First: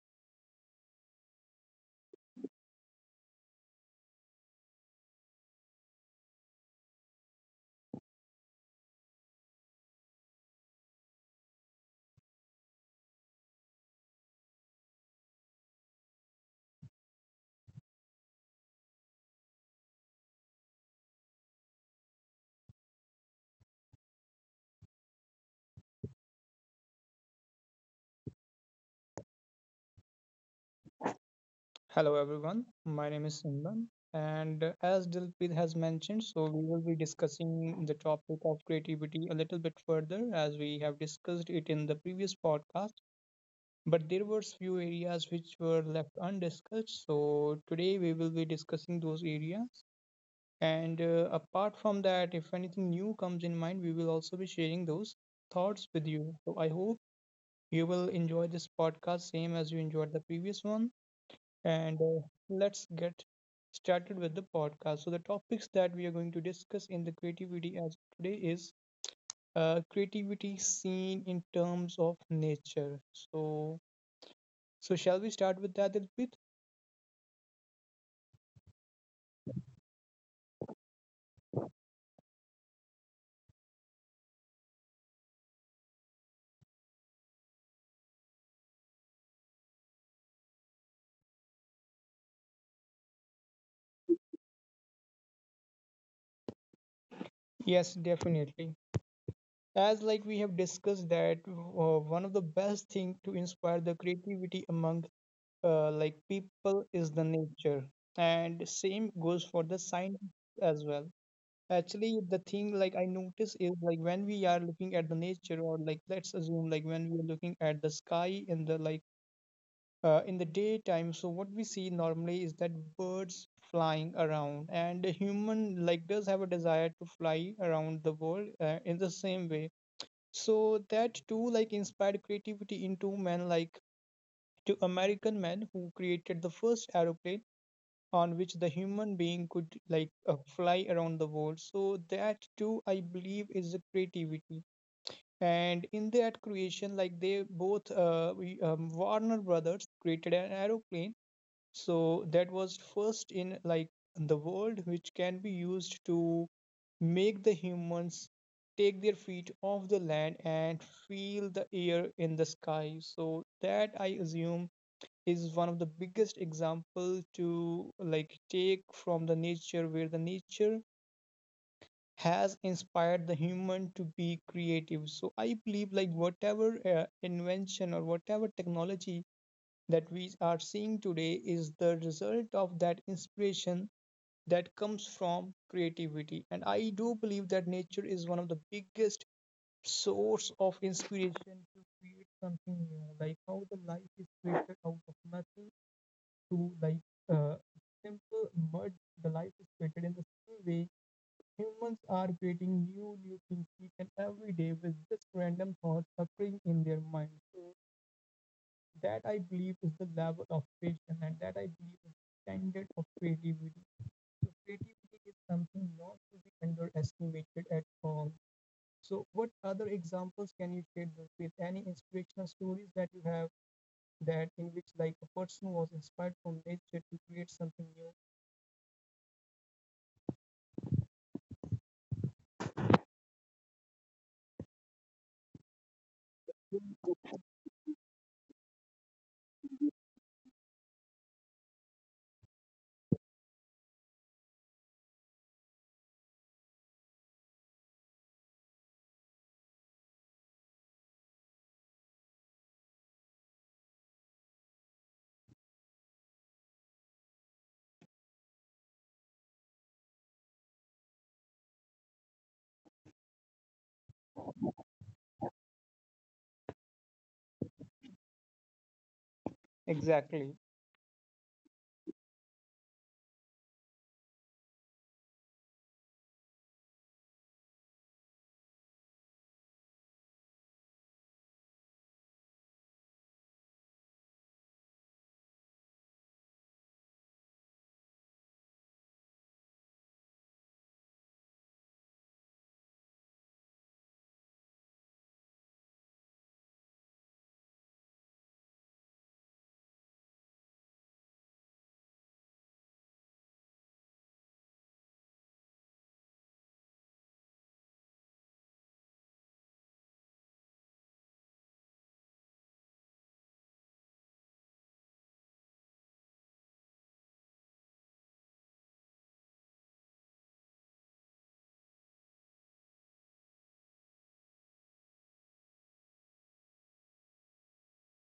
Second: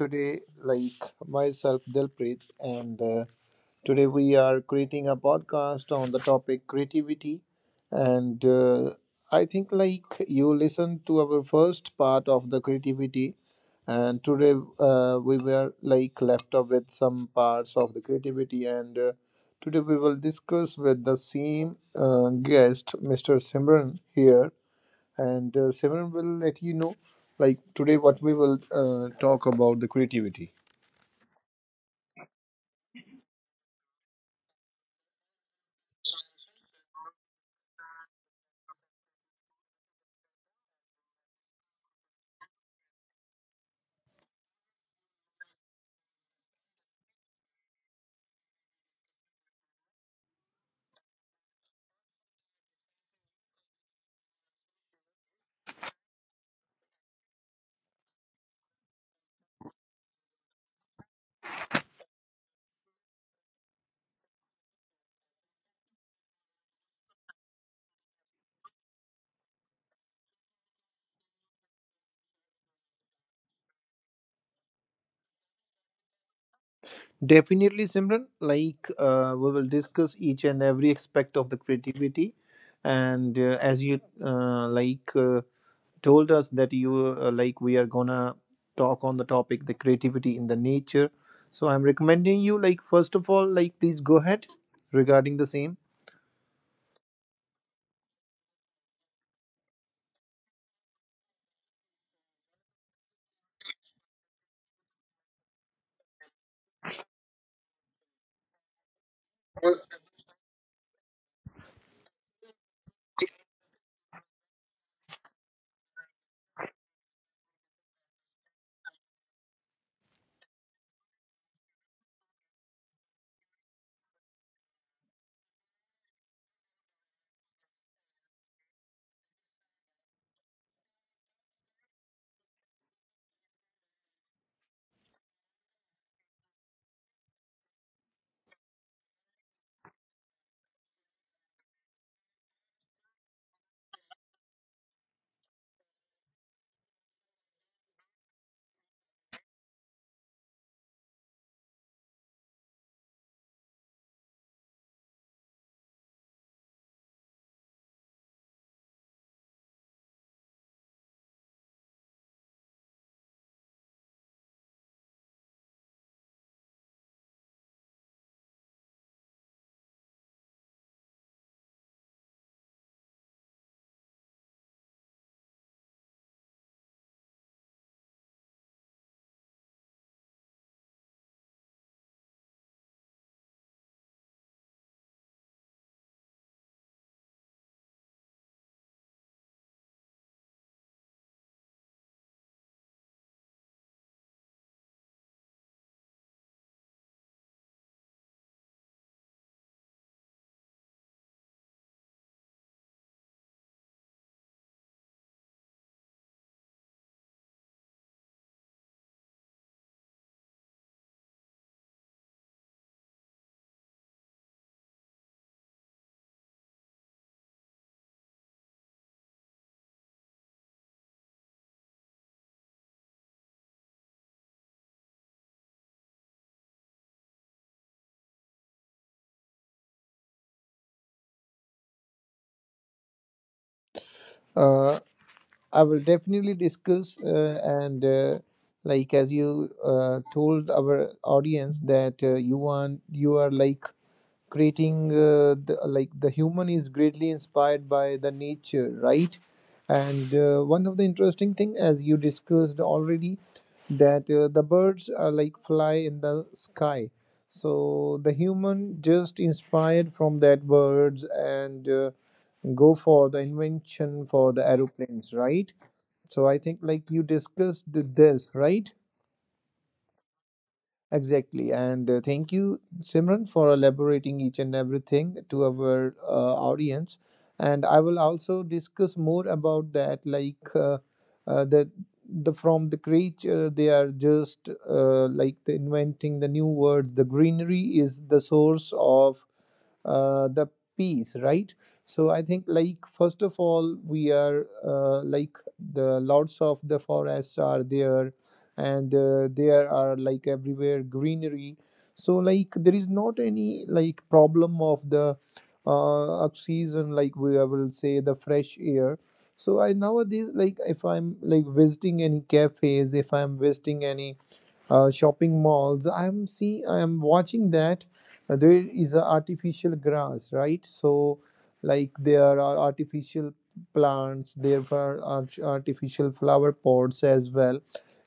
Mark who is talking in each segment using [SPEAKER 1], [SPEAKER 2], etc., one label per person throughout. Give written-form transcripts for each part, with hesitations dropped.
[SPEAKER 1] today. Like myself, Dilpreet, and today we are creating a podcast on the topic creativity. And I think like you listened to our first part of the creativity, and today we were like left off with some parts of the creativity, and today we will discuss with the same guest, Mr. Simran here and Simran will let you know like today what we will talk about the creativity.
[SPEAKER 2] Hello everyone, my name is Simran and as Dilpreet has mentioned, so we will be discussing the topic of creativity a little bit further as we have discussed it in the previous podcast, but there were few areas which were left undiscussed. So today we will be discussing those areas and apart from that, if anything new comes in mind, we will also be sharing those thoughts with you. So I hope you will enjoy this podcast same as you enjoyed the previous one. And Let's get started with the podcast. So, the topics that we are going to discuss in the creativity as today is creativity seen in terms of nature. So, so shall we start with that, Dilpit?
[SPEAKER 1] Definitely, Simran. We will discuss each and every aspect of the creativity, and as you told us that you like we are gonna talk on the topic the creativity in the nature. So I'm recommending you like first of all like please go ahead regarding the same.
[SPEAKER 2] Yes, definitely. As like we have discussed that one of the best thing to inspire the creativity among like people is the nature, and same goes for the science as well. Actually, the thing like I notice is like when we are looking at the nature, or like let's assume like when we are looking at the sky in the like in the daytime. So what we see normally is that birds flying around, and a human like does have a desire to fly around the world in the same way. So that too like inspired creativity into men like to American men who created the first aeroplane on which the human being could like fly around the world, so that too I believe is the creativity. And in that creation like they both Warner Brothers created an aeroplane, so that was first in like the world which can be used to make the humans take their feet off the land and feel the air in the sky. So that I assume is one of the biggest example to like take from the nature, where the nature has inspired the human to be creative. So I believe like whatever invention or whatever technology that we are seeing today is the result of that inspiration that comes from creativity. And I do believe that nature is one of the biggest source of inspiration to create something new, like how the life is created out of nothing, to like uh, simple, mud, the life is created in the same way. Humans are creating new, new things each and every day with just random thoughts occurring in their mind. So that I believe is the level of creation, and that I believe is the standard of creativity. So creativity is something not to be underestimated at all. So, what other examples can you share with? Any inspirational stories that you have that in which like a person was inspired from nature to create something new?
[SPEAKER 1] Uh, I will definitely discuss and like as you told our audience that you are like creating like the human is greatly inspired by the nature, right? and one of the interesting thing, as you discussed already, that the birds are like fly in the sky, so the human just inspired from that birds and go for the invention for the aeroplanes, right? So I think like you discussed this, right?
[SPEAKER 2] Exactly.
[SPEAKER 1] Exactly. And thank you, Simran, for elaborating each and everything to our audience. And I will also discuss more about that, like uh, the the from the creature they are just like the inventing the new words. The greenery is the source of the peace, right? So I think, like first of all, we are like the lords of the forests are there, and there are like everywhere greenery, so like there is not any like problem of the oxygen, like we I will say the fresh air. So I nowadays, like if I'm like visiting any cafes, if I'm visiting any shopping malls, I'm seeing, I'm watching that there is a artificial grass, right? So, like there are artificial plants, there are artificial flower pots as well,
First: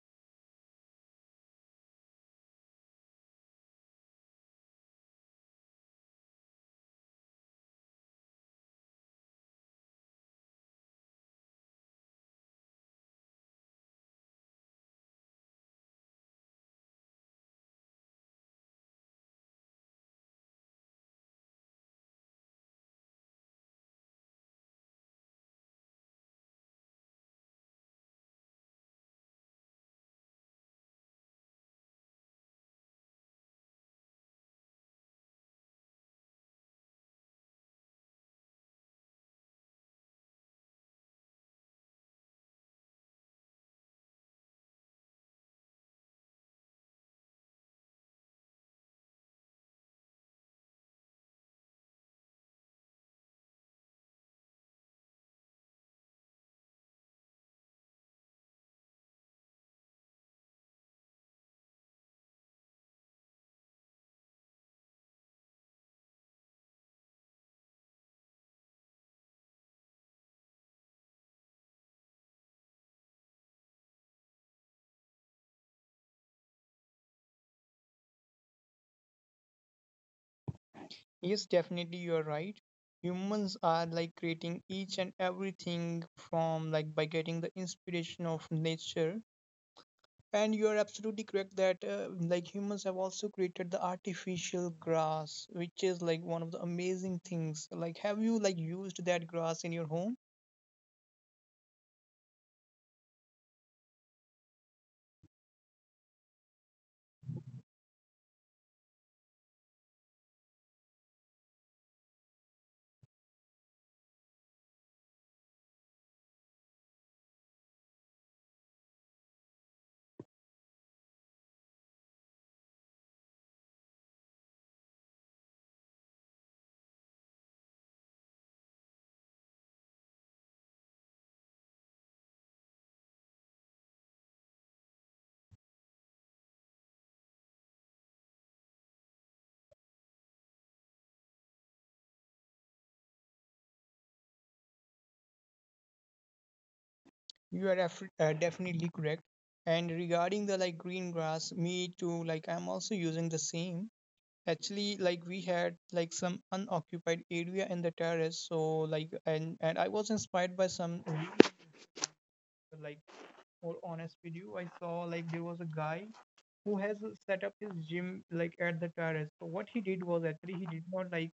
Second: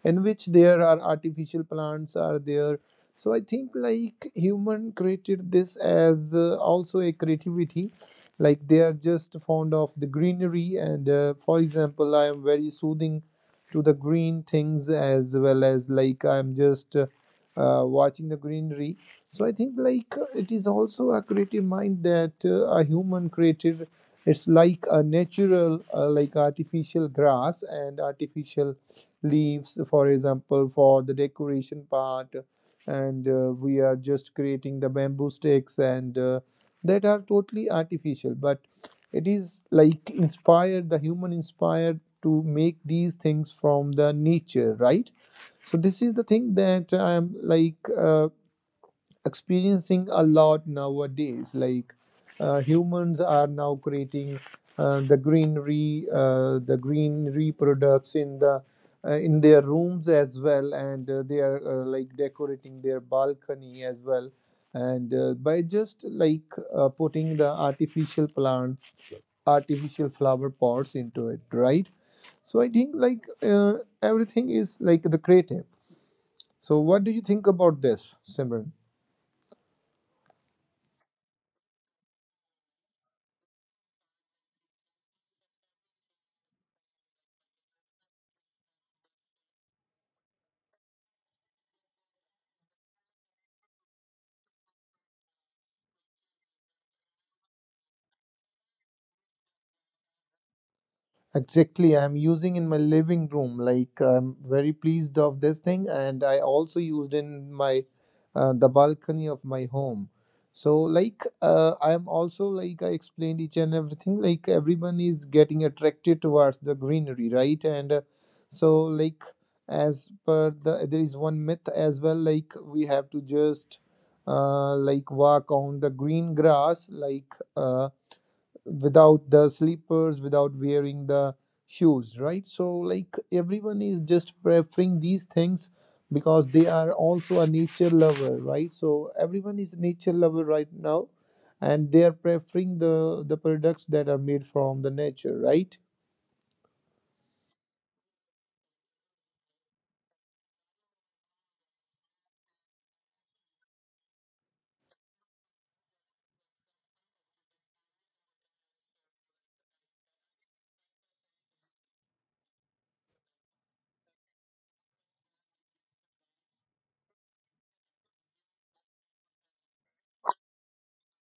[SPEAKER 1] in which there are artificial plants are there. So I think like human created this as also a creativity, like they are just fond of the greenery, and for example, I am very soothing to the green things as well as like I'm just watching the greenery. So I think like it is also a creative mind that a human created. It's like a natural like artificial grass and artificial leaves, for example, for the decoration part, and we are just creating the bamboo sticks and that are totally artificial, but it is like inspired, the human inspired to make these things from the nature, right? So this is the thing that I'm like experiencing a lot nowadays, like humans are now creating the greenery products in the in their rooms as well, and they are like decorating their balcony as well, and by just like putting the artificial plants, artificial flower pots into it, right? So I think like everything is like the creative. So what do you think about this, Simran?
[SPEAKER 2] Yes, definitely you are right. Humans are like creating each and everything from like by getting the inspiration of nature. And you are absolutely correct that like humans have also created the artificial grass, which is like one of the amazing things. Like, have you like used that grass in your home?
[SPEAKER 1] Exactly, I'm using in my living room. Like I'm very pleased of this thing, and I also used in my the balcony of my home. So like I'm also like I explained each and everything. Like everyone is getting attracted towards the greenery, right? And so like as per the there is one myth as well. Like we have to just like walk on the green grass, like. Without the slippers, without wearing the shoes, right? So, like, everyone is just preferring these things because they are also a nature lover, right? So, everyone is a nature lover right now, and they are preferring the products that are made from the nature, right?
[SPEAKER 2] You are definitely correct. And regarding the like green grass, me too, like I'm also using the same. Actually, like we had like some unoccupied area in the terrace, so like and I was inspired by some video, like more honest video I saw like there was a guy who has set up his gym like at the terrace. So what he did was actually he did not like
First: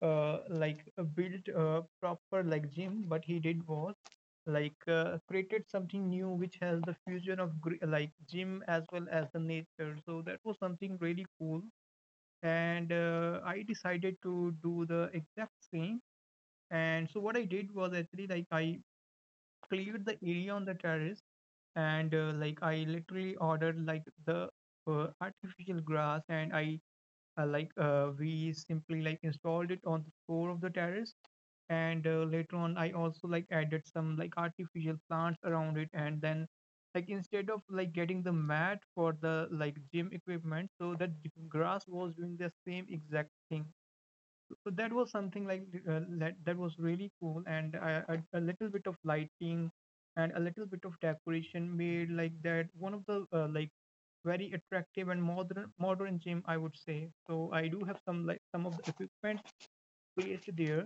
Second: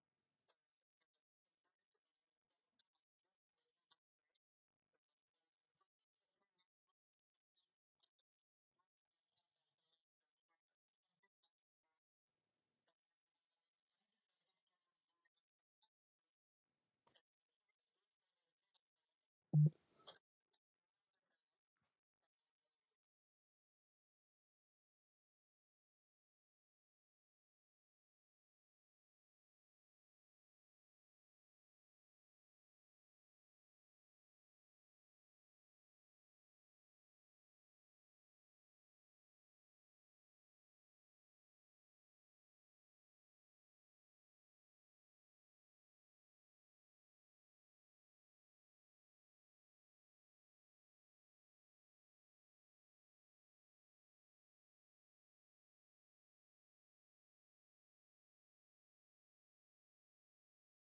[SPEAKER 2] build a proper like gym, but he did was like created something new which has the fusion of like gym as well as the nature. So that was something really cool and I decided to do the exact same. And so what I did was actually like I cleared the area on the terrace and like I literally ordered like the artificial grass, and I we simply like installed it on the floor of the terrace. And later on I also like added some like artificial plants around it, and then like instead of like getting the mat for the like gym equipment, so that the grass was doing the same exact thing. So that was something like that was really cool. And a little bit of lighting and a little bit of decoration made like that one of the like very attractive and modern gym I would say. So I do have some like some of the equipment placed there.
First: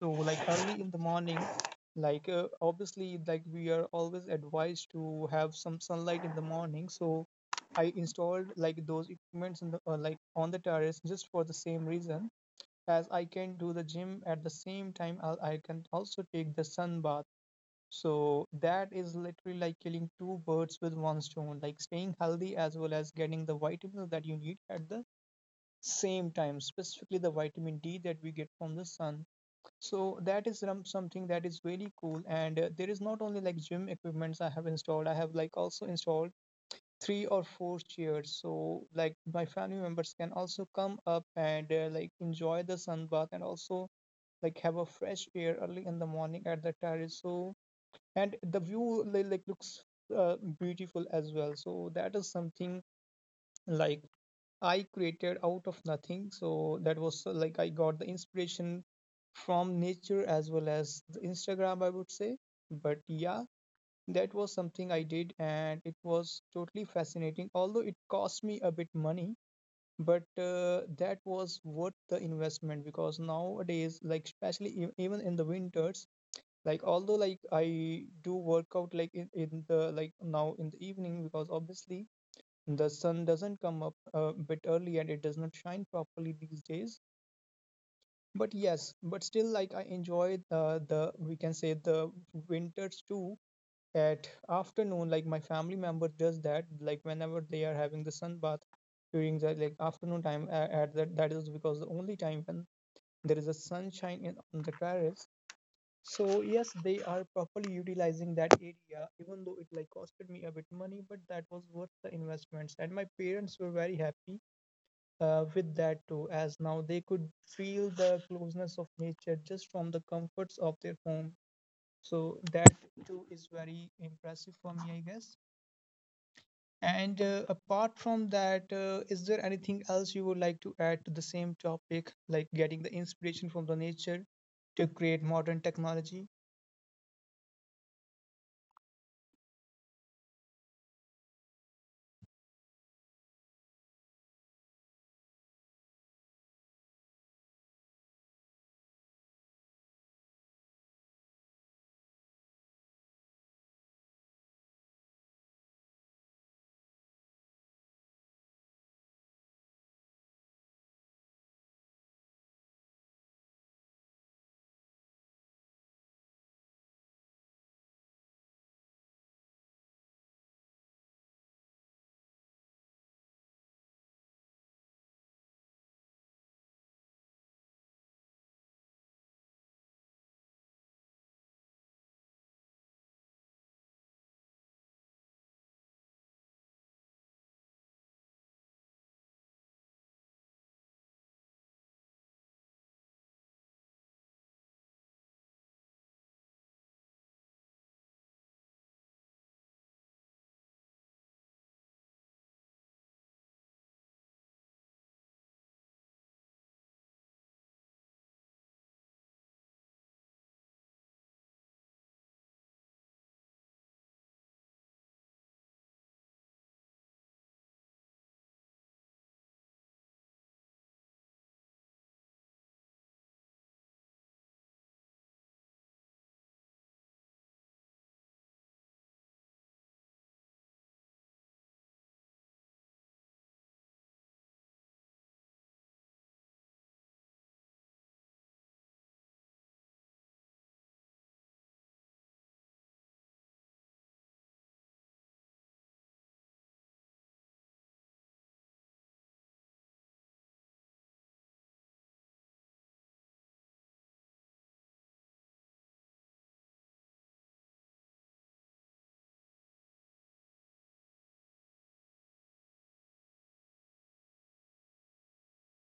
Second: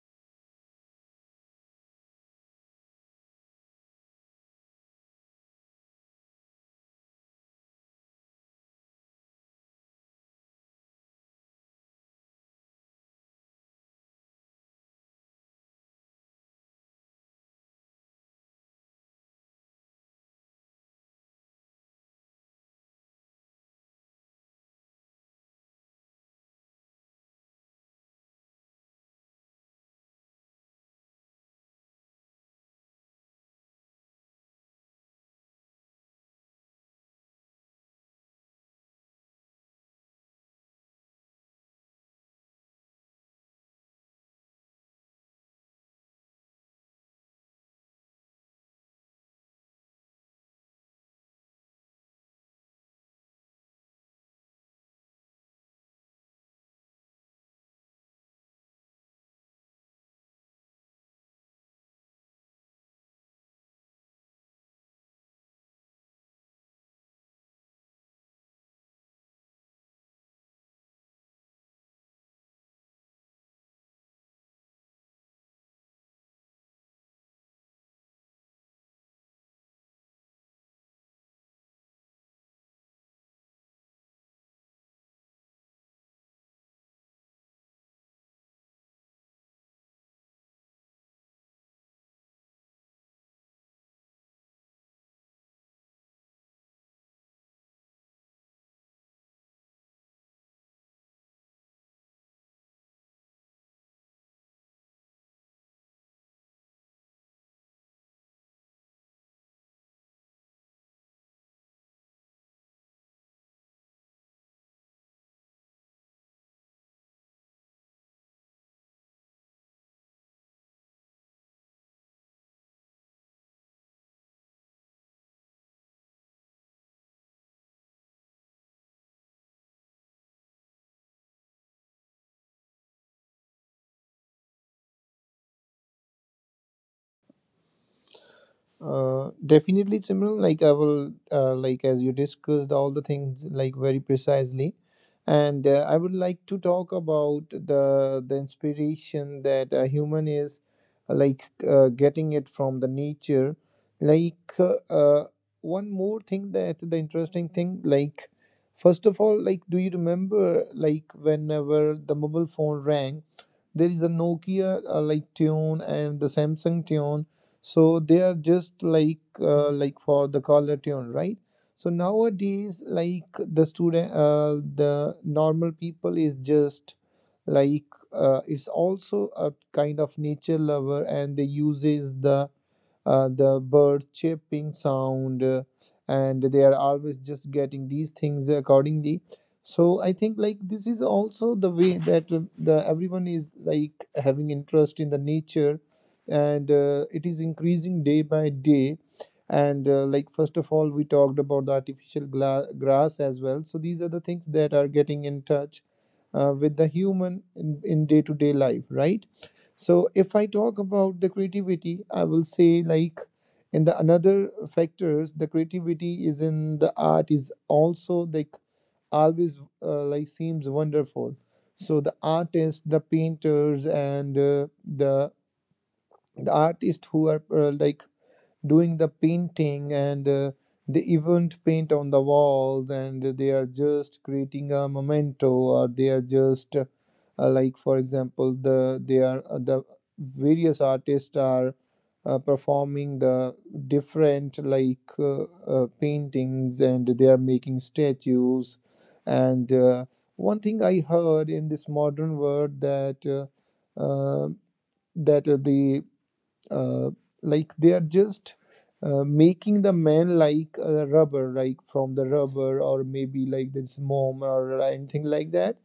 [SPEAKER 2] So like early in the morning, like obviously like we are always advised to have some sunlight in the morning, so I installed like those equipments in the like on the terrace just for the same reason, as I can do the gym at the same time, I can also take the sun bath. So that is literally like killing two birds with one stone, like staying healthy as well as getting the vitamins that you need at the same time, specifically the vitamin D that we get from the sun. So that is something that is really cool. And there is not only like gym equipments I have installed, I have like also installed three or four chairs so like my family members can also come up and like enjoy the sun bath and also like have a fresh air early in the morning at the terrace. So and the view like looks beautiful as well. So that is something like I created out of nothing. So that was like I got the inspiration from nature as well as the Instagram I would say. But yeah, that was something I did and it was totally fascinating, although it cost me a bit money. But that was worth the investment, because nowadays like especially even in the winters, like although like I do work out like in the like now in the evening, because obviously the sun doesn't come up a bit early and it does not shine properly these days. But yes, but still like I enjoy the we can say the winters too. At afternoon like my family member does that like whenever they are having the sun bath during the like afternoon time, at that that is because the only time when there is a sunshine on the terrace. So yes, they are properly utilizing that area, even though it like costed me a bit money, but that was worth the investments. And my parents were very happy with that too, as now they could feel the closeness of nature just from the comforts of their home. So that too is very impressive for me, I guess. And apart from that, is there anything else you would like to add to the same topic, like getting the inspiration from the nature to create modern technology?
[SPEAKER 1] Definitely, Simran. Like I will, as you discussed all the things like very precisely, and I would like to talk about the inspiration that a human is getting it from the nature. Like uh, uh, one more thing that the interesting thing, like first of all, like do you remember like whenever the mobile phone rang? There is a Nokia like tune and the Samsung tune, so they are just like for the color tune, right? So nowadays like the normal people is just like it's also a kind of nature lover, and they uses the bird chirping sound, and they are always just getting these things accordingly. So I think like this is also the way that the everyone is like having interest in the nature, and it is increasing day by day, and like first of all we talked about the artificial grass as well, so these are the things that are getting in touch with the human in day-to-day life, right? So if I talk about the creativity, I will say like in the another factors, the creativity is in the art is also like always like seems wonderful. So the artists, the painters, and the artists who are like doing the painting, and they even paint on the walls, and they are just creating a memento, or they are just like for example the they are the various artists are performing the different paintings, and they are making statues, and one thing I heard in this modern world that uh, that the uh, like they are just making the man like a rubber, like from the rubber, or maybe like this mom or anything like that,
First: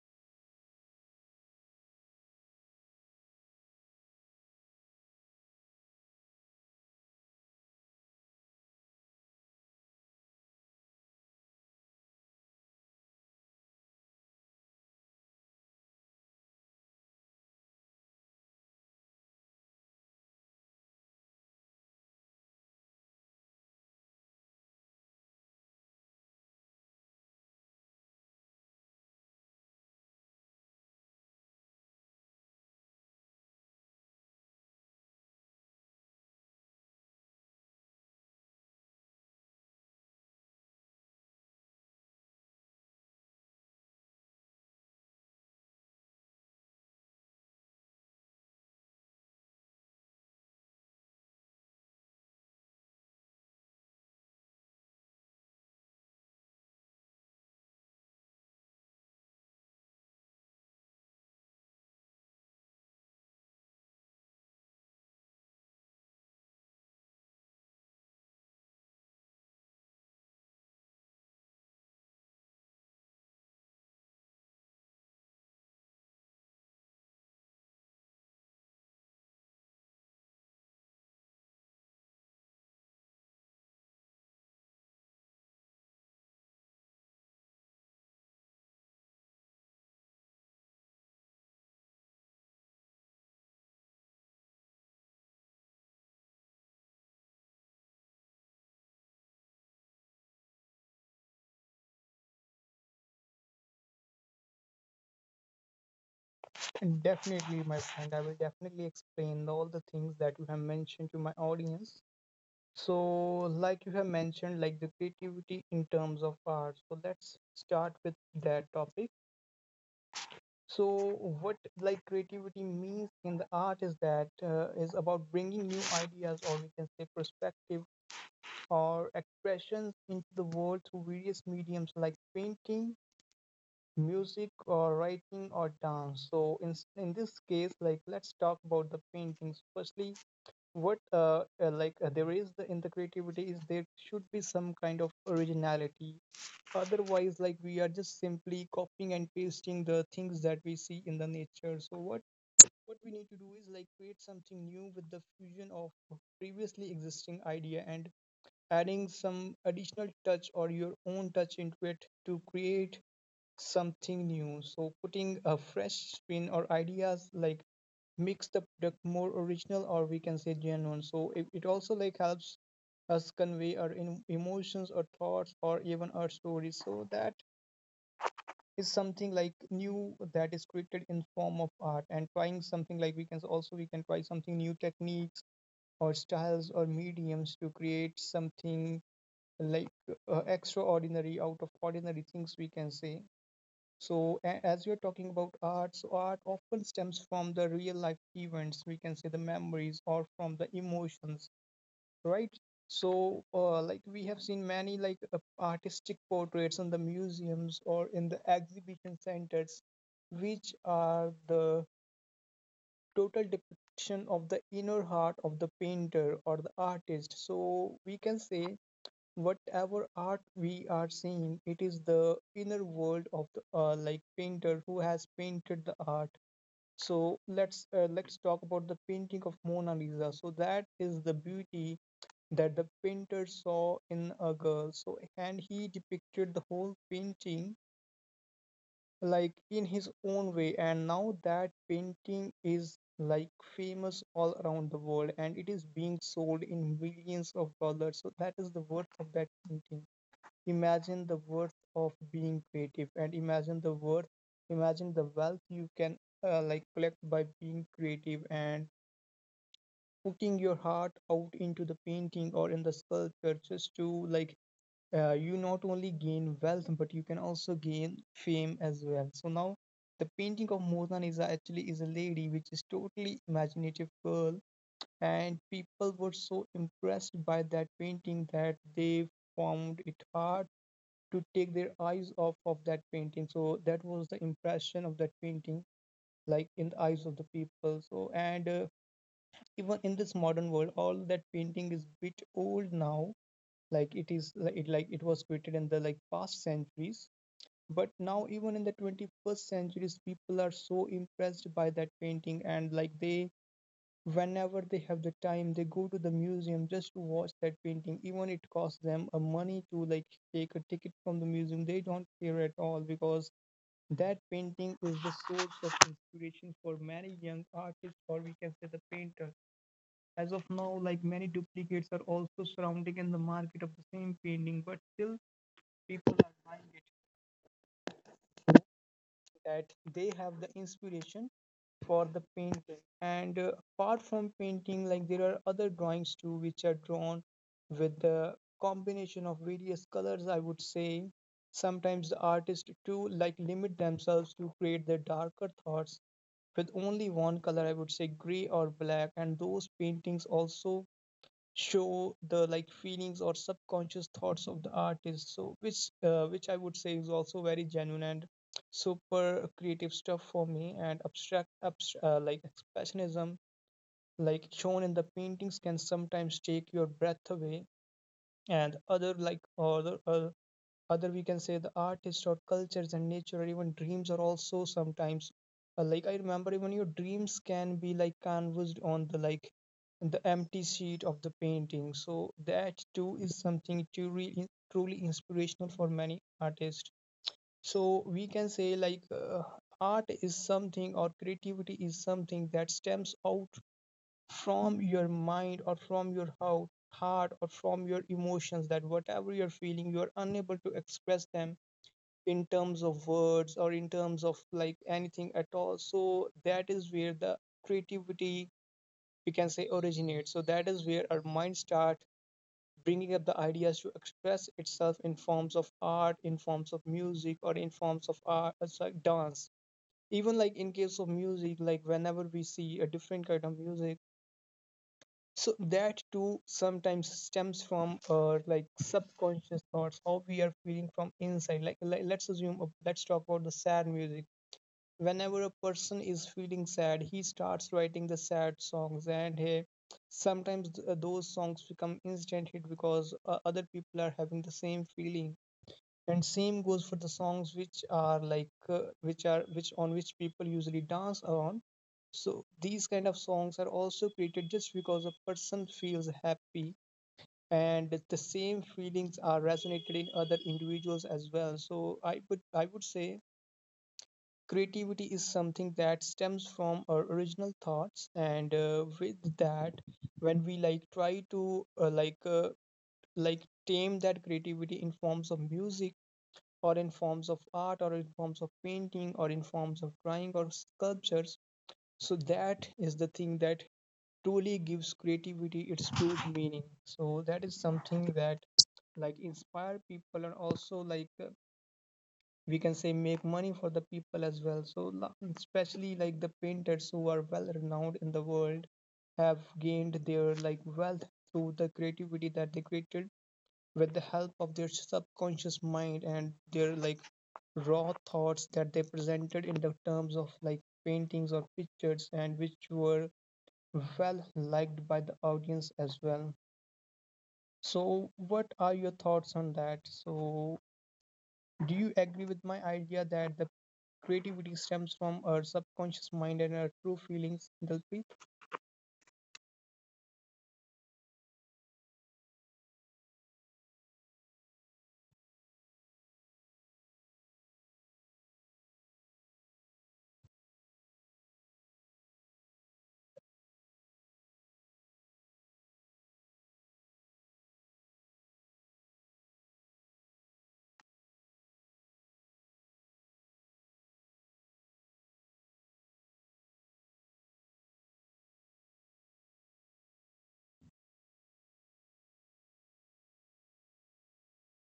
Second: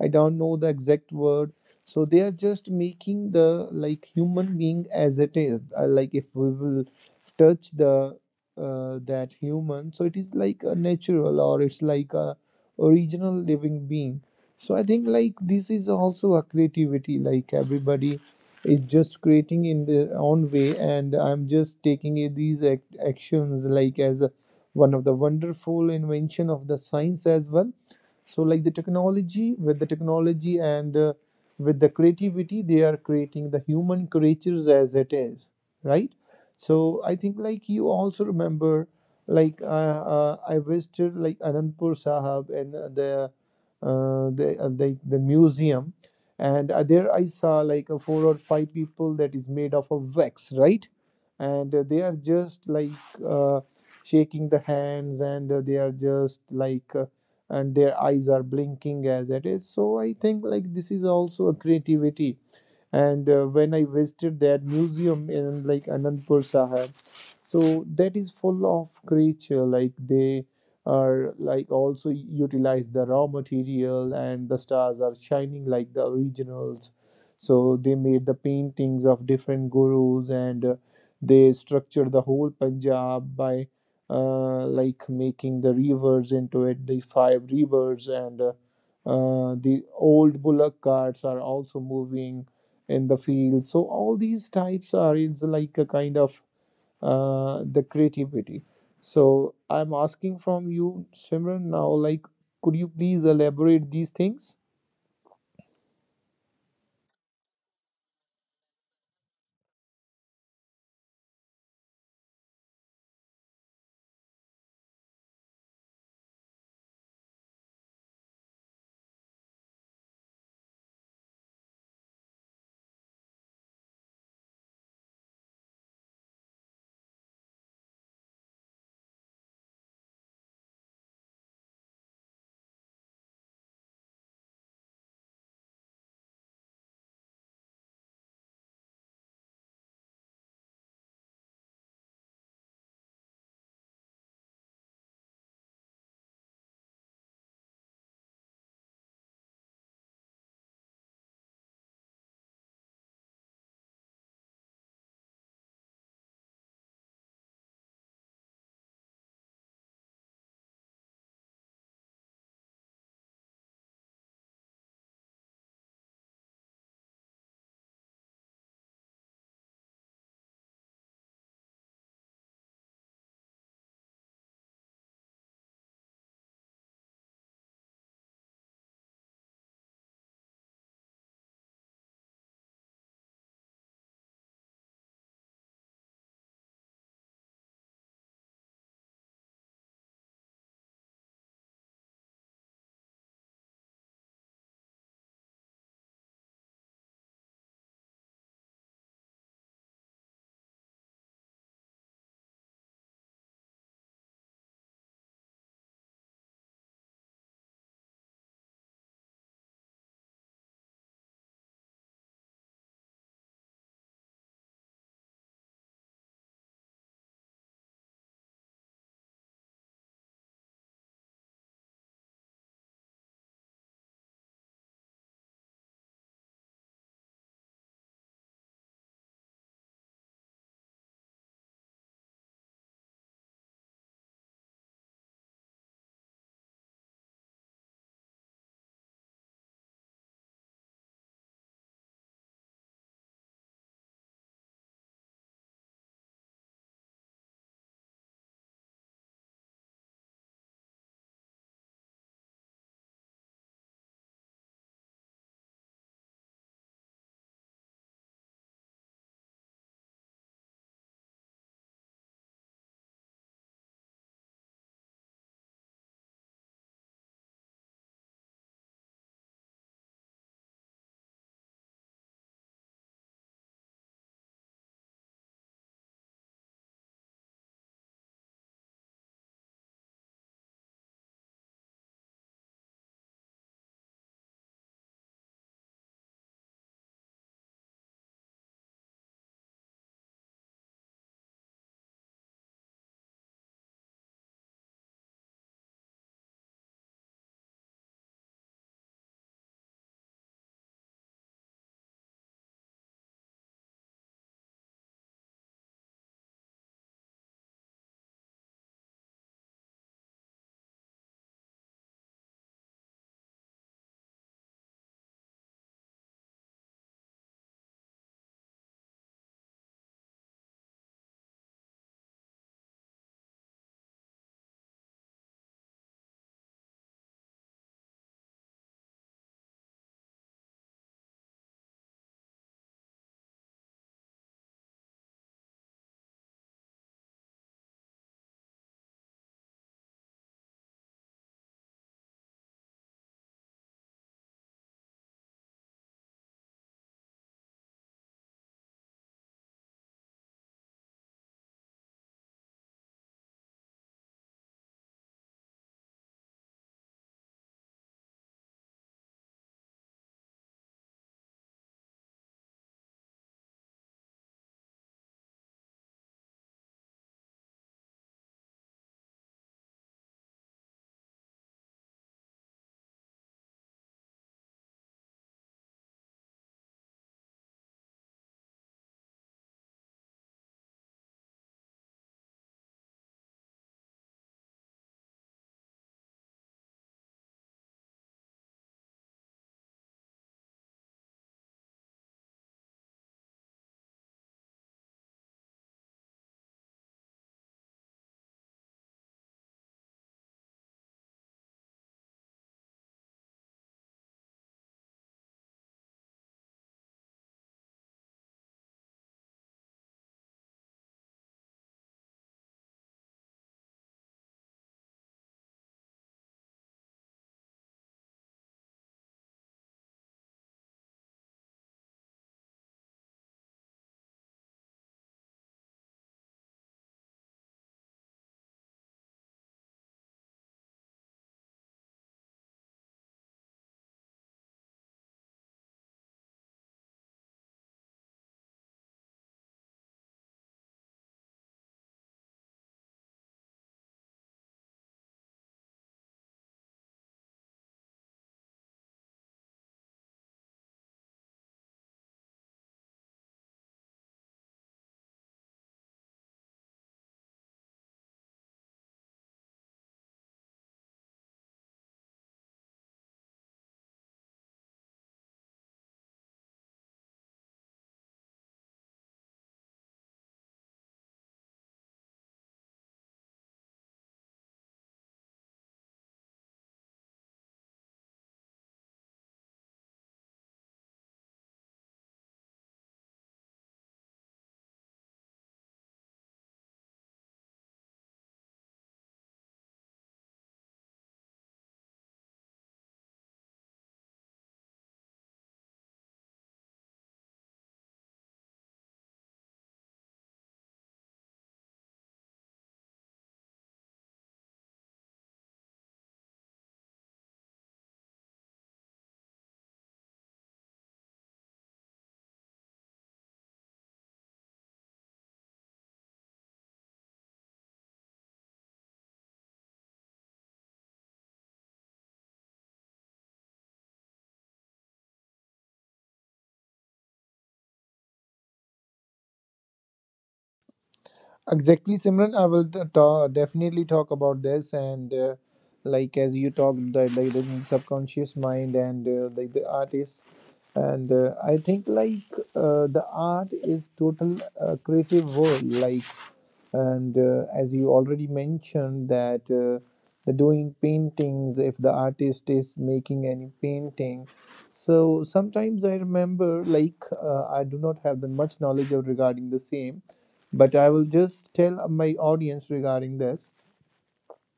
[SPEAKER 1] I don't know the exact word. So they are just making the like human being as it is, like if we will touch the that human, so it is like a natural, or it's like a original living being. So I think like this is also a creativity, like everybody is just creating in their own way, and I'm just taking these actions like as a one of the wonderful invention of the science as well. So like the technology and with the creativity, they are creating the human creatures as it is, right? So I think like you also remember like I visited like Anandpur Sahab, and the museum, and there I saw like a four or five people that is made of a wax, right? and they are just like uh, shaking the hands, and they are just like and their eyes are blinking as it is. So I think like this is also a creativity. And when I visited that museum in like Anandpur Sahib, so that is full of creature. Like they are like also utilize the raw material, and the stars are shining like the originals. So they made the paintings of different gurus, and they structured the whole Punjab by like making the rivers into it, the five rivers, and the old bullock carts are also moving in the field. So all these types are it's like a kind of the creativity. So I'm asking from you, Simran, now like could you please elaborate these things?
[SPEAKER 2] Definitely, my friend. I will definitely explain all the things that you have mentioned to my audience. So, like you have mentioned, like the creativity in terms of art. So, let's start with that topic. So, what like creativity means in the art is that is about bringing new ideas, or we can say perspective or expressions into the world through various mediums like painting, music or writing or dance. So in this case like let's talk about the paintings firstly. What there is the in the creativity is there should be some kind of originality, otherwise like we are just simply copying and pasting the things that we see in the nature. So what we need to do is like create something new with the fusion of previously existing idea and adding some additional touch or your own touch into it to create something new. So putting a fresh spin or ideas like makes the product more original or we can say genuine. So it also like helps us convey our emotions or thoughts or even our stories. So that is something like new that is created in form of art. And trying something like we can also we can try something new techniques or styles or mediums to create something like extraordinary out of ordinary things we can say. So, as you're talking about art, so art often stems from the real life events, we can say the memories or from the emotions, right? So, like we have seen many like artistic portraits in the museums or in the exhibition centers, which are the total depiction of the inner heart of the painter or the artist. So, we can say whatever art we are seeing, it is the inner world of the like painter who has painted the art. So let's talk about the painting of Mona Lisa. So that is the beauty that the painter saw in a girl. So and he depicted the whole painting like in his own way. And now that painting is like famous all around the world and it is being sold in millions of dollars. So that is the worth of that painting. Imagine the worth of being creative and imagine the worth, imagine the wealth you can like collect by being creative and putting your heart out into the painting or in the sculpture just to you not only gain wealth but you can also gain fame as well. So now the painting of Mona Lisa actually is a lady which is totally imaginative girl, and people were so impressed by that painting that they found it hard to take their eyes off of that painting. So that was the impression of that painting like in the eyes of the people, so and even in this modern world all that painting is bit old now, like it is like it was created in the like past centuries, but now even in the 21st centuries people are so impressed by that painting, and like they Whenever they have the time, they go to the museum just to watch that painting. Even it costs them a money to like take a ticket from the museum. They don't care at all because that painting is the source of inspiration for many young artists, or we can say the painter. As of now, like many duplicates are also surrounding in the market of the same painting, but still people are buying it. That they have the inspiration for the painting. And apart from painting, like there are other drawings too which are drawn with the combination of various colors, I would say. Sometimes the artist too like limit themselves to create their darker thoughts with only one color, I would say gray or black, and those paintings also show the like feelings or subconscious thoughts of the artist, so which I would say is also very genuine and super creative stuff for me. And abstract like expressionism like shown in the paintings can sometimes take your breath away. And other like other other we can say the artists or cultures and nature or even dreams are also sometimes, like I remember even your dreams can be like canvassed on the like the empty sheet of the painting. So that too is something to really truly inspirational for many artists. So we can say like, art is something or creativity is something that stems out from your mind or from your heart, or from your emotions, that whatever you're feeling you're unable to express them in terms of words or in terms of like anything at all. So that is where the creativity, we can say, originates. So that is where our mind start bringing up the ideas to express itself in forms of art, in forms of music, or in forms of art, sorry, dance. Even like in case of music, like whenever we see a different kind of music, so that too sometimes stems from, like subconscious thoughts, how we are feeling from inside. Like, let's assume, let's talk about the sad music. Whenever a person is feeling sad, he starts writing the sad songs, and hey, sometimes those songs become instant hit because other people are having the same feeling. And same goes for the songs which are like, which are which on which people usually dance around. So these kind of songs are also created just because a person feels happy, and the same feelings are resonated in other individuals as well. So I would say creativity is something that stems from our original thoughts, and with that, when we like try to like tame that creativity in forms of music or in forms of art or in forms of painting or in forms of drawing or sculptures, so that is the thing that truly gives creativity its true meaning. So that is something that like inspire people and also like, we can say, make money for the people as well, so especially like the painters who are well renowned in the world have gained their like wealth through the creativity that they created with the help of their subconscious mind and their like raw thoughts that they presented in the terms of like paintings or pictures, and which were well liked by the audience as well. So what are your thoughts on that? So do you agree with my idea that the creativity stems from our subconscious mind and our true feelings, Dalpreet?
[SPEAKER 1] Exactly, Simran. I will t- ta definitely talk about this and like as you talked that like the subconscious mind and like the artist and I think like the art is total creative world like and as you already mentioned that the doing paintings if the artist is making any painting. So sometimes I remember like I do not have that much knowledge of regarding the same, but I will just tell my audience regarding this,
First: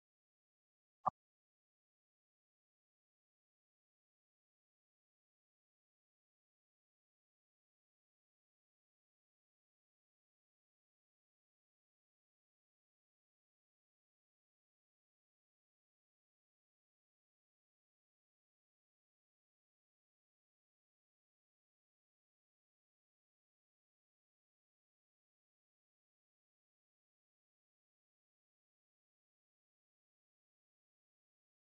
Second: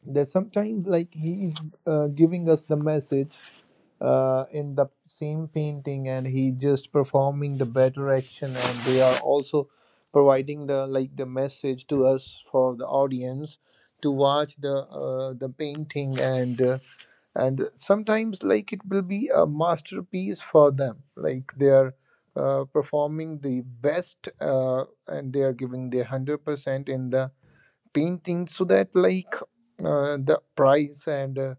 [SPEAKER 1] that sometimes like he is giving us the message in the same painting, and he just performing the better action, and they are also providing the like the message to us for the audience to watch the painting and and sometimes like it will be a masterpiece for them. Like they are performing the best and they are giving their 100% in the painting, so that like the prize and uh,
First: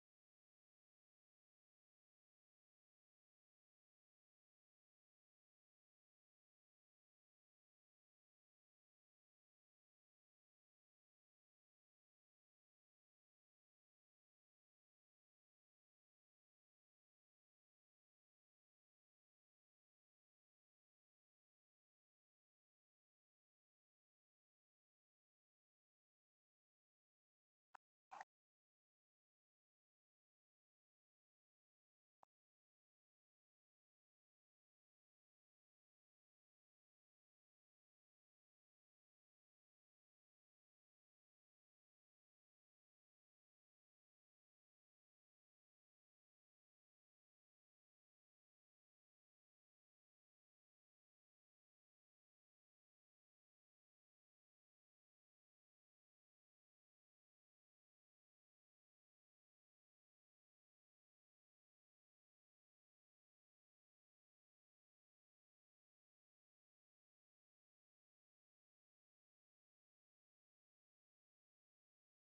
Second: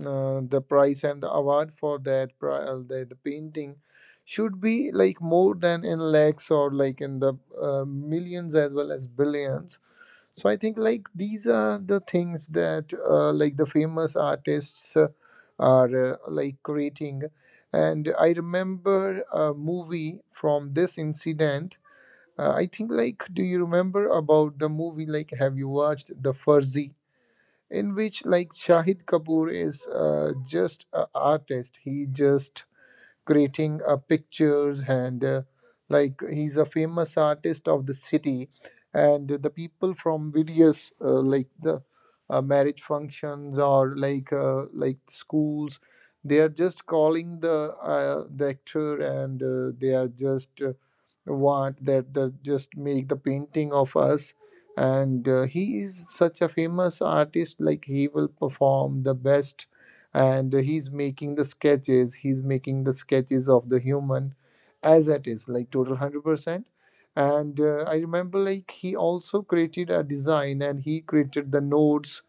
[SPEAKER 1] uh, the prize and the award for that the painting should be like more than in lakhs or like in the millions as well as billions. So I think like these are the things that like the famous artists are like creating. And I remember a movie from this incident. I think like, do you remember about the movie? Like, have you watched The Fuzzy, in which like Shahid Kapoor is just an artist? He just creating pictures and like he's a famous artist of the city, and the people from various like the marriage functions or like like schools, they are just calling the actor and they are just want that they just make the painting of us. And he is such a famous artist, like he will perform the best, and he's making the sketches, he's making the sketches of the human as it is like total 100%. And I remember like he also created a design, and he created the nodes,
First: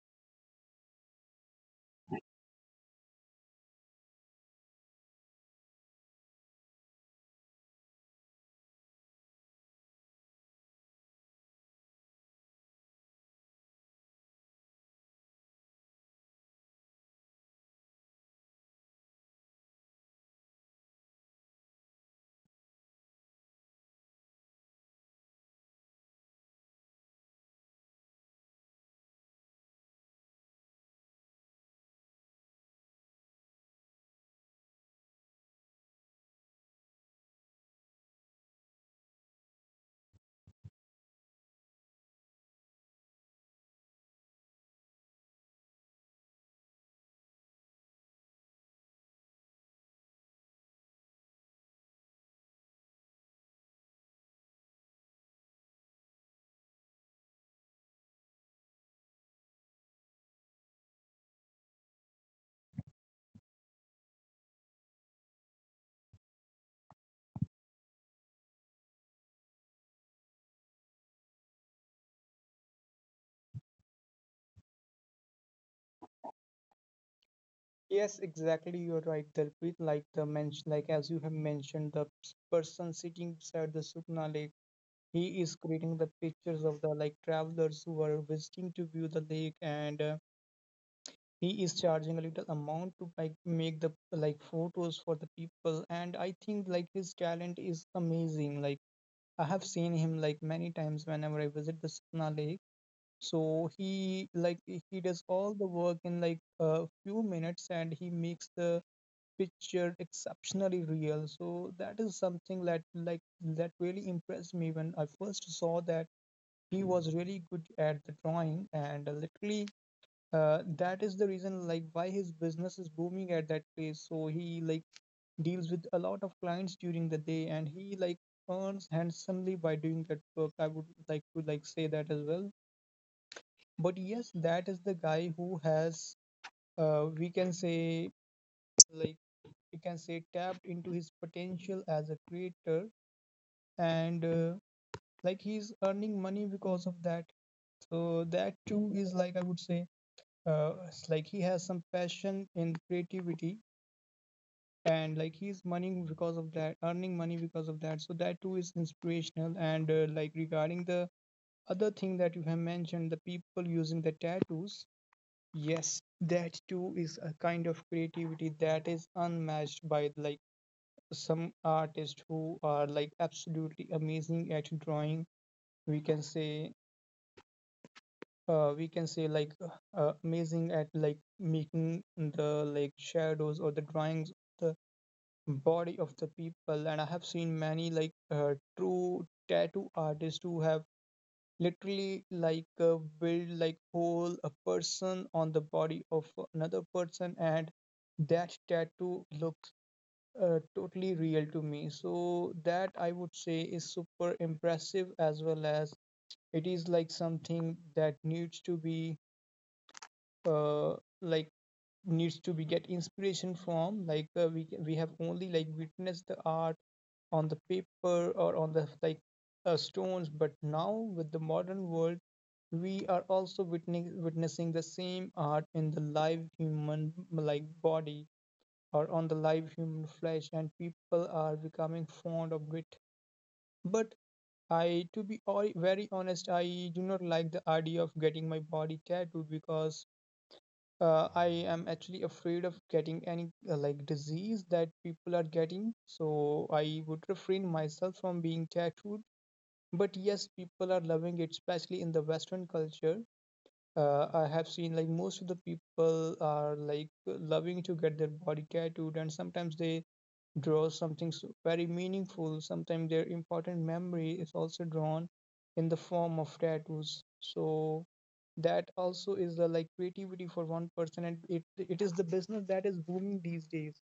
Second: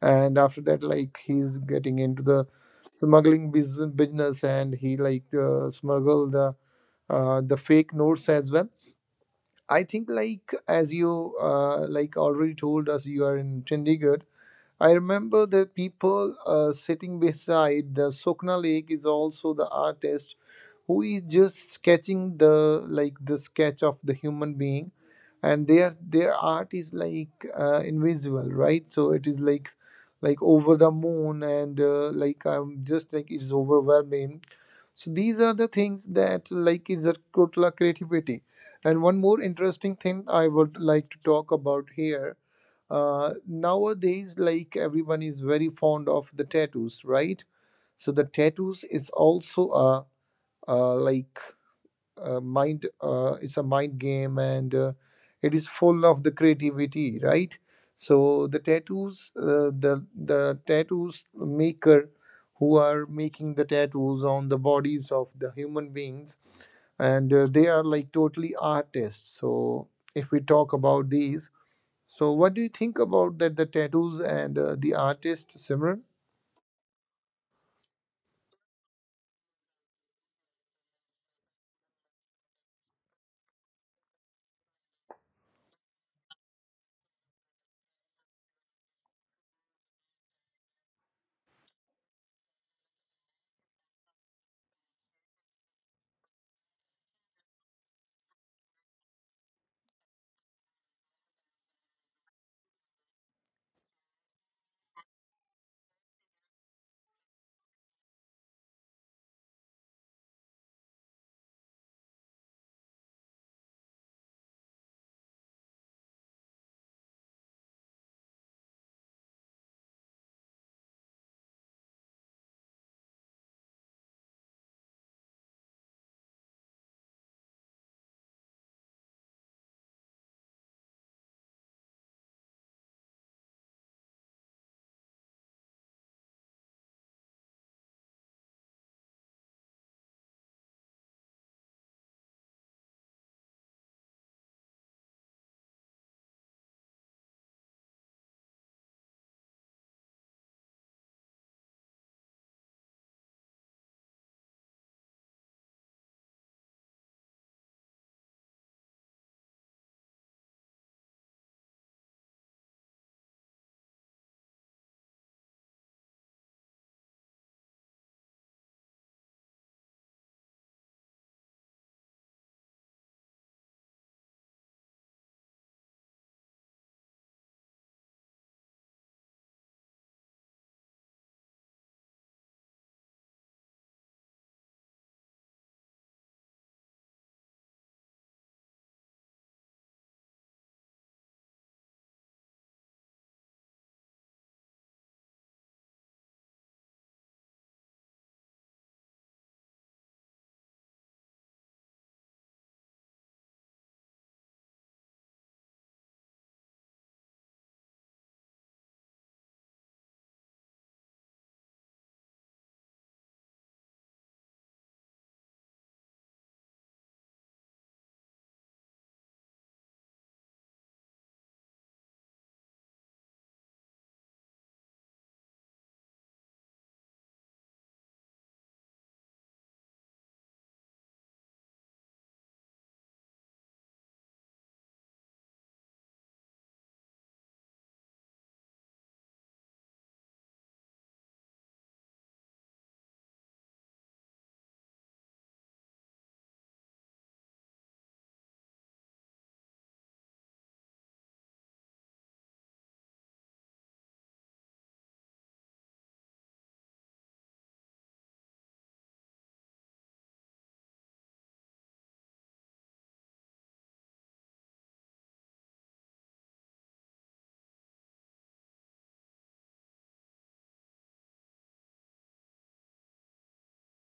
[SPEAKER 1] and after that like he's getting into the smuggling business and he like smuggle the fake notes as well. I think like as you like already told us, you are in Chandigarh. I remember the people sitting beside the Sokna Lake is also the artist, who is just sketching the like the sketch of the human being, and their art is like invisible, right? So it is like over the moon and like am just like it's overwhelming. So these are the things that like is a total creativity. And one more interesting thing I would like to talk about here. Nowadays like everyone is very fond of the tattoos, right? So the tattoos is also a, like a mind it's a mind game and it is full of the creativity, right? So the tattoos, the tattoos maker, who are making the tattoos on the bodies of the human beings and they are like totally artists. So if we talk about these, so, what do you think about that? The tattoos and the artist, Simran?
[SPEAKER 2] Yes, exactly. You're right, Dalpreet. Like the mention, like as you have mentioned, the person sitting beside the Sukna Lake, he is creating the pictures of the like travelers who are visiting to view the lake, and he is charging a little amount to like make the like photos for the people. And I think like his talent is amazing. Like I have seen him like many times whenever I visit the Sukna Lake, so he does all the work in like a few minutes, and he makes the picture exceptionally real. So that is something that like that really impressed me when I first saw that he was really good at the drawing, and literally, that is the reason like why his business is booming at that place. So he like deals with a lot of clients during the day, and he like earns handsomely by doing that work, I would like to like say that as well. But yes, that is the guy who has, we can say, like, tapped into his potential as a creator, and like he's earning money because of that. So that too is like, I would say, it's like he has some passion in creativity, and like he's money because of that, earning money because of that. So that too is inspirational. And like regarding the other thing that you have mentioned, the people using the tattoos. Yes, that too is a kind of creativity that is unmatched by like some artists who are like absolutely amazing at drawing. We can say, uh, we can say like uh, amazing at like making the like shadows or the drawings of the body of the people. And I have seen many like, true tattoo artists who have literally like, build like whole a person on the body of another person, and that tattoo looks, totally real to me. So that, I would say, is super impressive, as well as it is like something that needs to be, uh, like get inspiration from, like, we have only like witnessed the art on the paper or on the like, stones. But now with the modern world, we are also witnessing the same art in the live human like body or on the live human flesh, and people are becoming fond of it. But I, to be all, very honest, I do not like the idea of getting my body tattooed, because I am actually afraid of getting any, like disease that people are getting, so I would refrain myself from being tattooed. But yes, people are loving it, especially in the Western culture. I have seen like most of the people are like loving to get their body tattooed, and sometimes they draw something very meaningful. Sometimes their important memory is also drawn in the form of tattoos. So that also is the like creativity for one person, and it is the business that is booming these days.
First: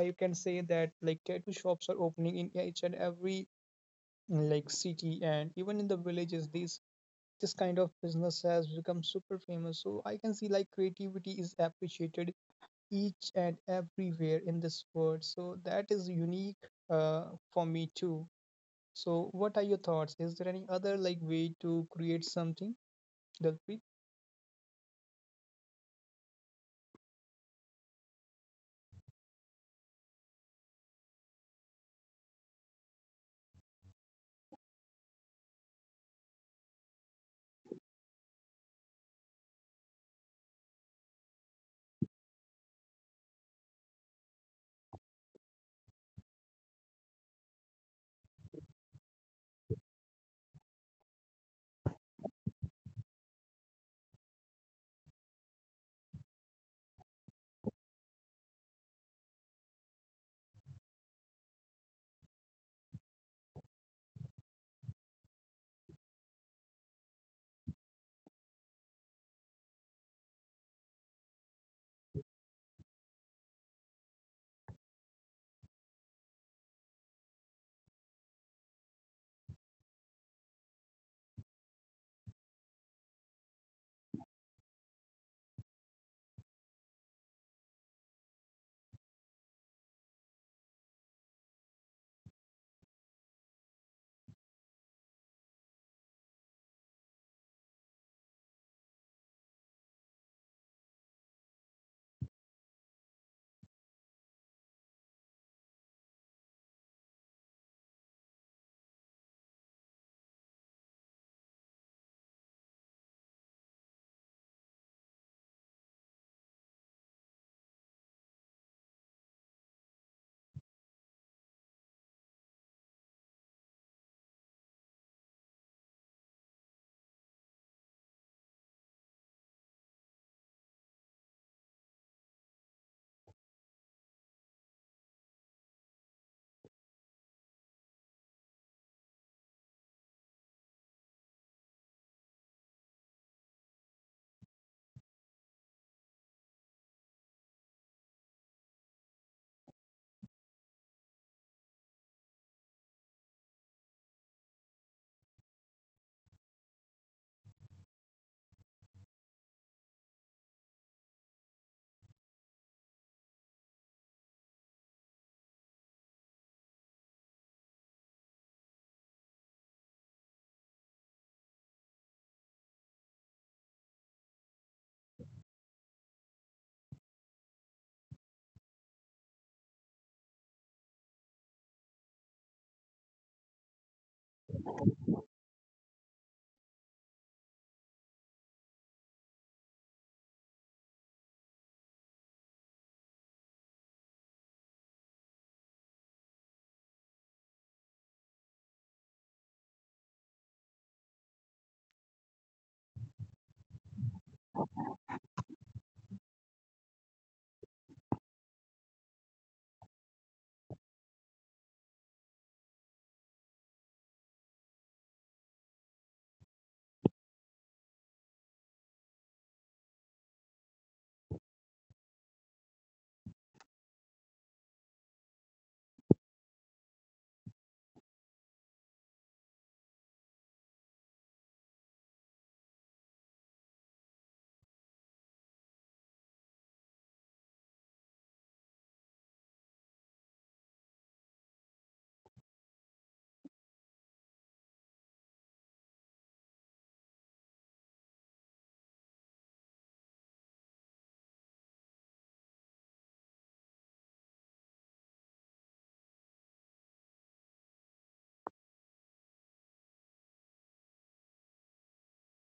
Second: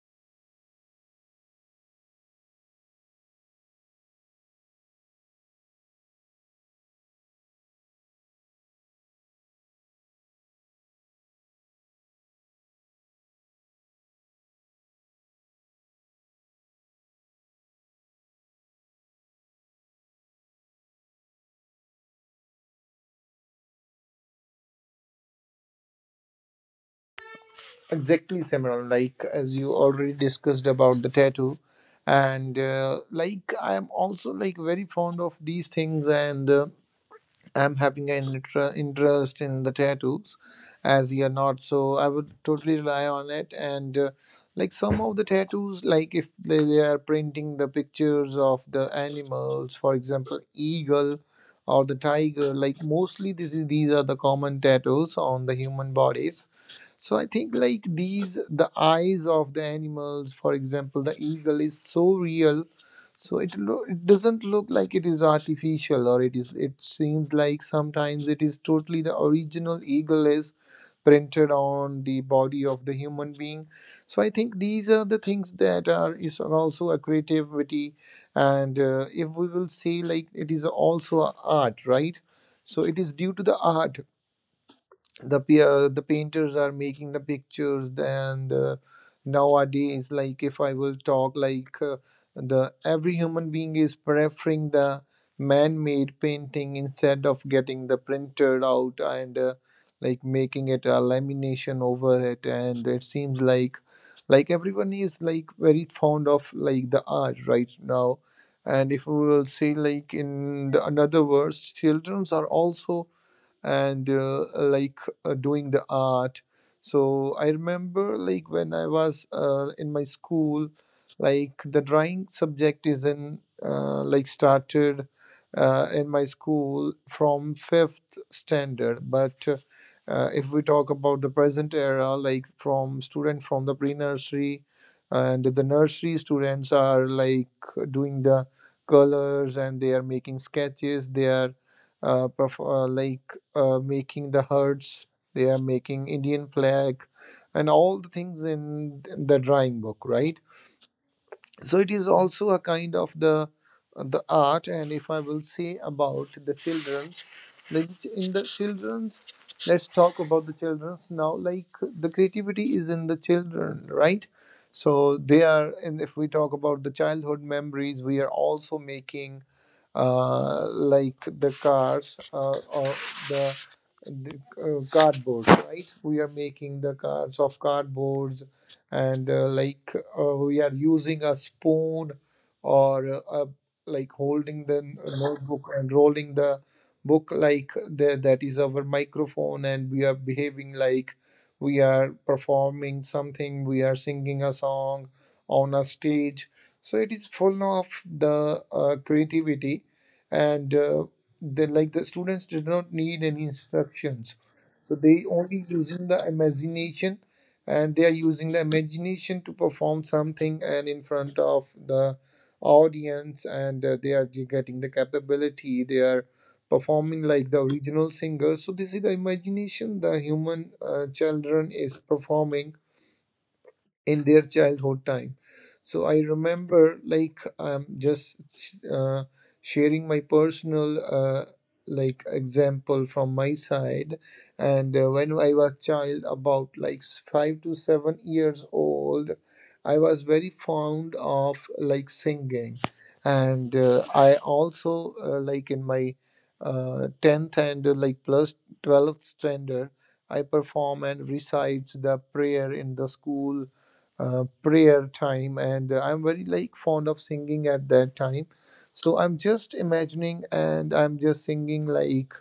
[SPEAKER 2] I can say that like tattoo shops are opening in each and every like city and even in the villages. This kind of business has become super famous, so I can see like creativity is appreciated each and everywhere in this world. So that is unique, uh, for me too. So what are your thoughts? Is there any other like way to create something, Dalpreet?
[SPEAKER 1] Exactly, Simran. Like as you already discussed about the tattoo, and like I am also like very fond of these things, and I'm having an interest in the tattoos as you're not. So I would totally rely on it. And like some of the tattoos, like if they are printing the pictures of the animals, for example, eagle or the tiger, like mostly this is, these are the common tattoos on the human bodies. So I think like these, the eyes of the animals, for example, the eagle is so real, so it it doesn't look like it is artificial, or it is, it seems like sometimes it is totally the original eagle is printed on the body of the human being. So I think these are the things that are is also a creativity, and if we will say like it is also a art, right? So it is due to the art the the painters are making the pictures and nowadays like if I will talk like the every human being is preferring the man-made painting instead of getting the printed out and like making it a lamination over it, and it seems like everyone is like very fond of like the art right now. And if we will say like in the another words, childrens are also and doing the art. So I remember like when I was in my school, like the drawing subject is in like started in my school from fifth standard, but if we talk about the present era, like from student, from the pre-nursery and the nursery students are like doing the colors, and they are making sketches. They are like making the herds, they are making Indian flag, and all the things in the drawing book, right? So it is also a kind of the art. And if I will say about the children's, like in the children's, let's talk about the children's now. Like the creativity is in the children, right? So they are, and if we talk about the childhood memories, we are also making like the cars or the, the cardboards, right? We are making the cars of cardboards and like we are using a spoon or like holding the notebook and rolling the book, like the, that is our microphone, and we are behaving like we are performing something, we are singing a song on a stage. So it is full of the creativity. And the, like the students did not need any instructions. So they only using the imagination, and they are using the imagination to perform something and in front of the audience and they are getting the capability, they are performing like the original singer. So this is the imagination the human children is performing in their childhood time. So I remember, like, I'm just uh, sharing my personal, like, example from my side. And when I was child, about like 5 to 7 years old, I was very fond of like singing, and I also like in my 10th and like plus 12th standard, I perform and recites the prayer in the school prayer time and I'm very like fond of singing at that time. So I'm just imagining and I'm just singing like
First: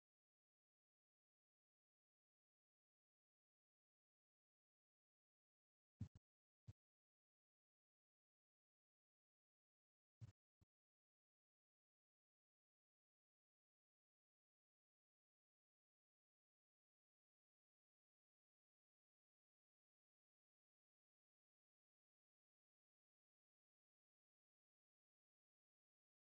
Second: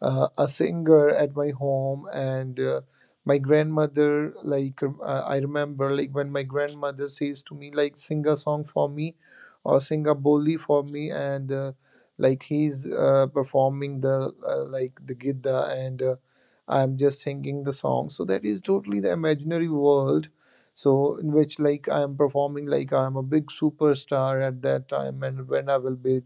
[SPEAKER 1] a singer at my home and my grandmother like, I remember like when my grandmother says to me, like, sing a song for me or sing a boli for me, and like he's performing the like the gidda and I'm just singing the song. So that is totally the imaginary world, so in which like I am performing like I am a big superstar at that time, and when I will be